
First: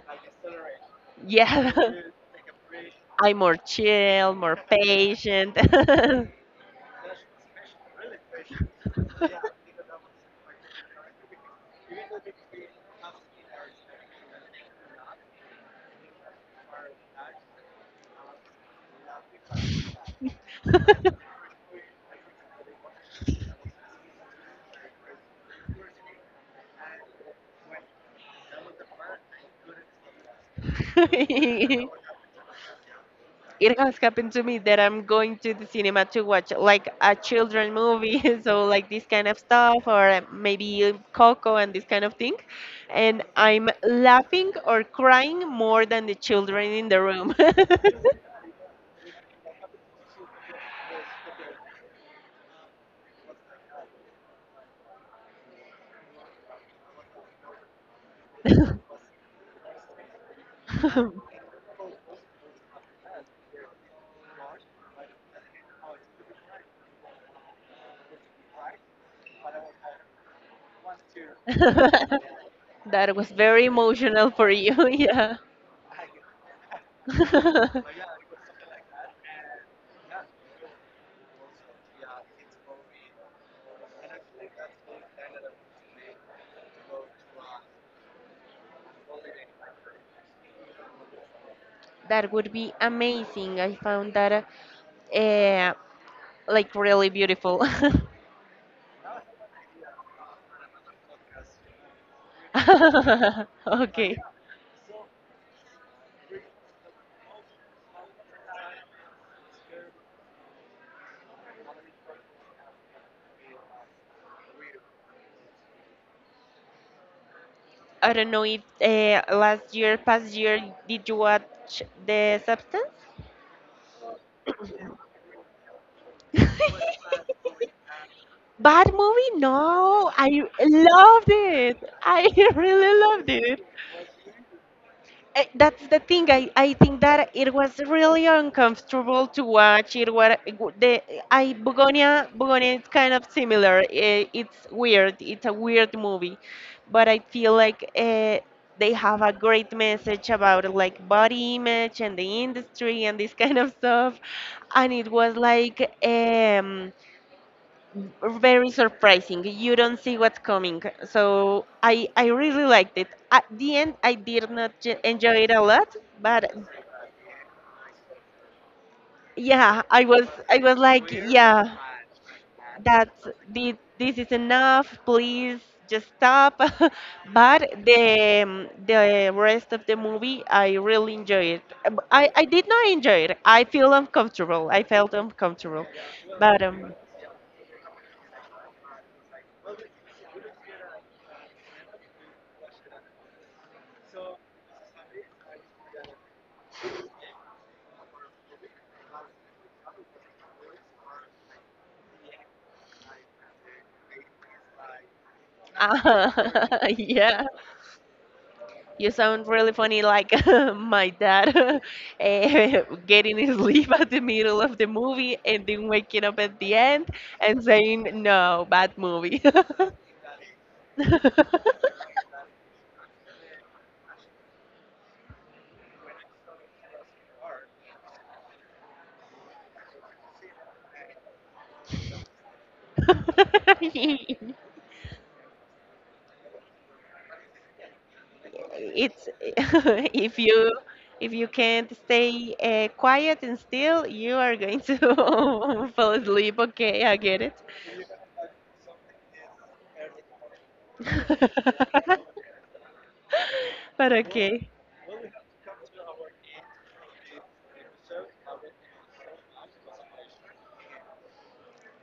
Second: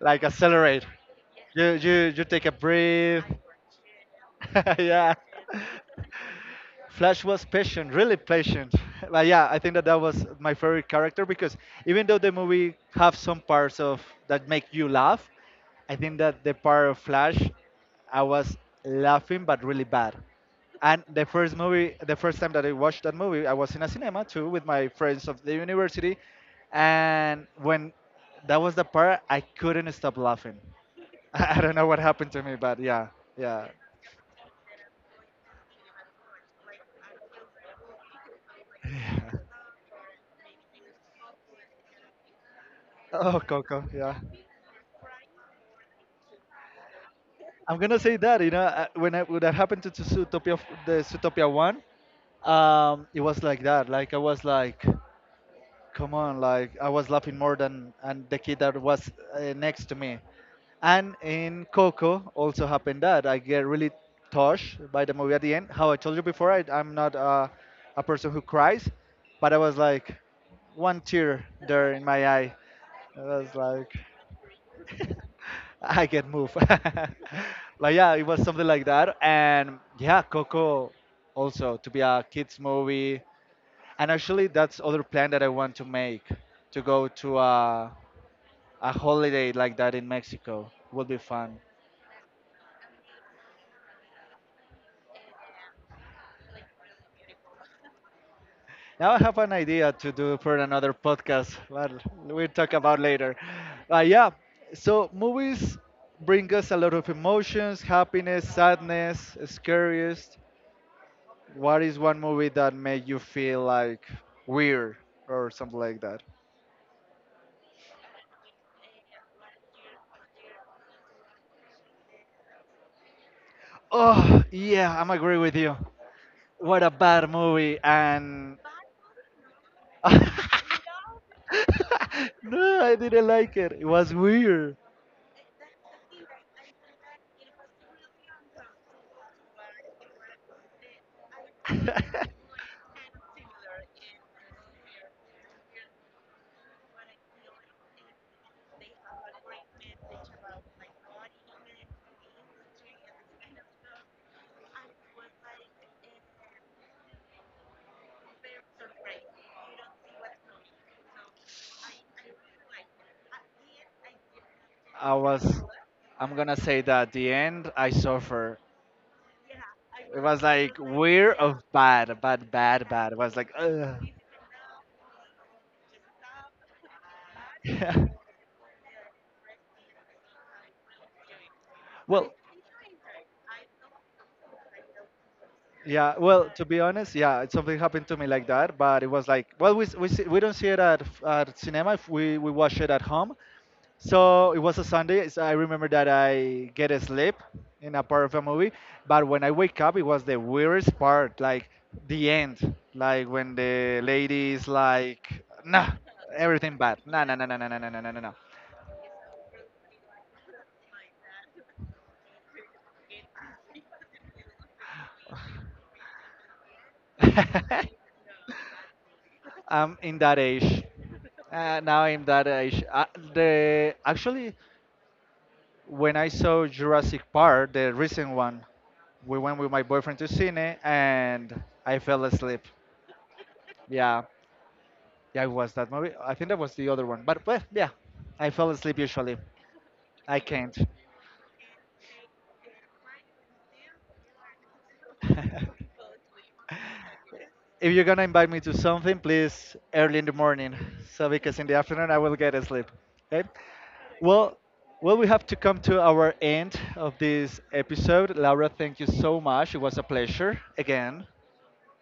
Speaker 2: Like accelerate.
Speaker 1: Yeah.
Speaker 2: You take a breath.
Speaker 1: I'm more chill, more
Speaker 2: [laughs] Yeah.
Speaker 1: patient.
Speaker 2: Flash was patient, really patient. [laughs] But yeah, I think that that was my favorite character because even though the movie have some parts of that make you
Speaker 1: [laughs]
Speaker 2: laugh, I think that the part of Flash, I was laughing but really bad. And the first movie, the first time that I watched that movie, I was in a cinema too with my friends of the university, and when that was the part, I couldn't stop laughing. [laughs] I don't know what
Speaker 1: [laughs]
Speaker 2: happened to me, but yeah, yeah.
Speaker 1: It has happened to me that I'm going to the cinema to watch like a children movie, [laughs] so like this kind of stuff, or maybe Coco and this kind of thing, and
Speaker 2: Oh,
Speaker 1: I'm
Speaker 2: Coco, yeah.
Speaker 1: laughing or crying more than the children in the room.
Speaker 2: I'm gonna say that you know when I, when that happened to Zootopia the Zootopia one, it was like that. Like I was like. Come on, like I was laughing more than and the kid that
Speaker 1: [laughs]
Speaker 2: was next to me. And in Coco also happened that I get really touched by the movie at the end, how I told you before. I, I'm not a person who cries, but I was like, one tear there in my eye.
Speaker 1: That
Speaker 2: I
Speaker 1: was
Speaker 2: was
Speaker 1: very
Speaker 2: like,
Speaker 1: emotional for you, [laughs] yeah.
Speaker 2: [laughs] I get moved. [laughs] Like, yeah, it
Speaker 1: [laughs]
Speaker 2: was something like that. And yeah, Coco also to be a kids movie. And actually, that's other plan that I want to make, to go to a holiday like that in Mexico. Would be fun.
Speaker 1: That would be amazing. I found that eh, like really beautiful. [laughs]
Speaker 2: Now I have an idea to do for another podcast, but we'll talk about
Speaker 1: [laughs]
Speaker 2: later. But
Speaker 1: Okay.
Speaker 2: yeah, so movies bring us a lot of emotions, happiness, sadness, scariest. What is one movie that made you feel like weird or something like that?
Speaker 1: I don't know if last year, past year, did you watch The Substance?
Speaker 2: Oh yeah, I'm agree with you. What a
Speaker 1: [laughs]
Speaker 2: bad movie and
Speaker 1: Bad movie? No, I
Speaker 2: [laughs]
Speaker 1: loved it. I
Speaker 2: [laughs]
Speaker 1: [laughs]
Speaker 2: no, I
Speaker 1: really
Speaker 2: didn't
Speaker 1: loved
Speaker 2: like
Speaker 1: it.
Speaker 2: it. It was weird.
Speaker 1: That's the thing. I think that it was really uncomfortable to watch. It was the I Bugonia is kind of similar. Eh, it's weird. It's a weird movie, but I feel like they have a great message about like body image and the
Speaker 2: [laughs]
Speaker 1: industry and this kind of stuff. And it was like. Very surprising. You don't see what's coming. So I really liked it. At the end, I did not
Speaker 2: I
Speaker 1: enjoy it
Speaker 2: was,
Speaker 1: a lot,
Speaker 2: I'm
Speaker 1: but
Speaker 2: gonna say that at the end I suffer.
Speaker 1: yeah, I
Speaker 2: It
Speaker 1: was
Speaker 2: was
Speaker 1: I
Speaker 2: like
Speaker 1: was like,
Speaker 2: weird of
Speaker 1: yeah,
Speaker 2: bad, bad, bad, bad. It
Speaker 1: that's
Speaker 2: was like, ugh.
Speaker 1: this is enough. Please just stop. [laughs] But
Speaker 2: [laughs]
Speaker 1: the rest of the movie, I really enjoyed it. Um, I
Speaker 2: Well,
Speaker 1: I did not enjoy it. I feel uncomfortable. I felt uncomfortable,
Speaker 2: yeah, well,
Speaker 1: but
Speaker 2: to be honest, yeah, it- something happened to me like that, but it was like, well, we, see, we don't see it at cinema. If we watch it at home, so it was a Sunday. So I remember that I get a sleep in a part of a movie, but when I wake up, it was the weirdest part, like the end, like when the lady is like, nah, everything
Speaker 1: [laughs]
Speaker 2: bad, nah, nah,
Speaker 1: yeah.
Speaker 2: nah, nah, nah, nah, nah, nah, nah, nah.
Speaker 1: You sound really funny, like [laughs] my dad [laughs] eh, getting his sleep at the middle of the movie and then waking up at the end
Speaker 2: Nah."
Speaker 1: and saying, no, bad movie. [laughs]
Speaker 2: [laughs] I'm in that age. Now I'm that age. The actually, when I saw Jurassic Park, the recent one, we went with my boyfriend to cine and I fell asleep. Yeah, yeah, it was that movie. I think that was the other one. But well, yeah, I fell asleep
Speaker 1: It's
Speaker 2: usually.
Speaker 1: [laughs] if
Speaker 2: I can't.
Speaker 1: you if you can't stay quiet and still, you are going to [laughs]
Speaker 2: [laughs]
Speaker 1: fall asleep. Okay, I get it.
Speaker 2: If you're gonna invite me to something, please early in the morning, so because in
Speaker 1: [laughs]
Speaker 2: the afternoon I will get asleep. Okay.
Speaker 1: But
Speaker 2: Well,
Speaker 1: okay.
Speaker 2: well, we have to come to our end of this episode. Laura, thank you so much. It was a pleasure again.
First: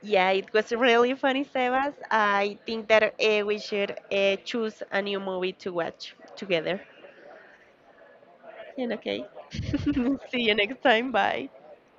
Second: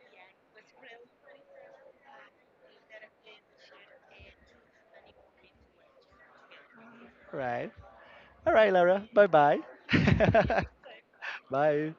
Speaker 1: Yeah, it was really funny, Sebas. I think that we should choose a new movie to watch together.
Speaker 2: Right. All right,
Speaker 1: And
Speaker 2: Laura.
Speaker 1: okay,
Speaker 2: Bye bye.
Speaker 1: [laughs] see you next time. Bye.
Speaker 2: [laughs] Bye.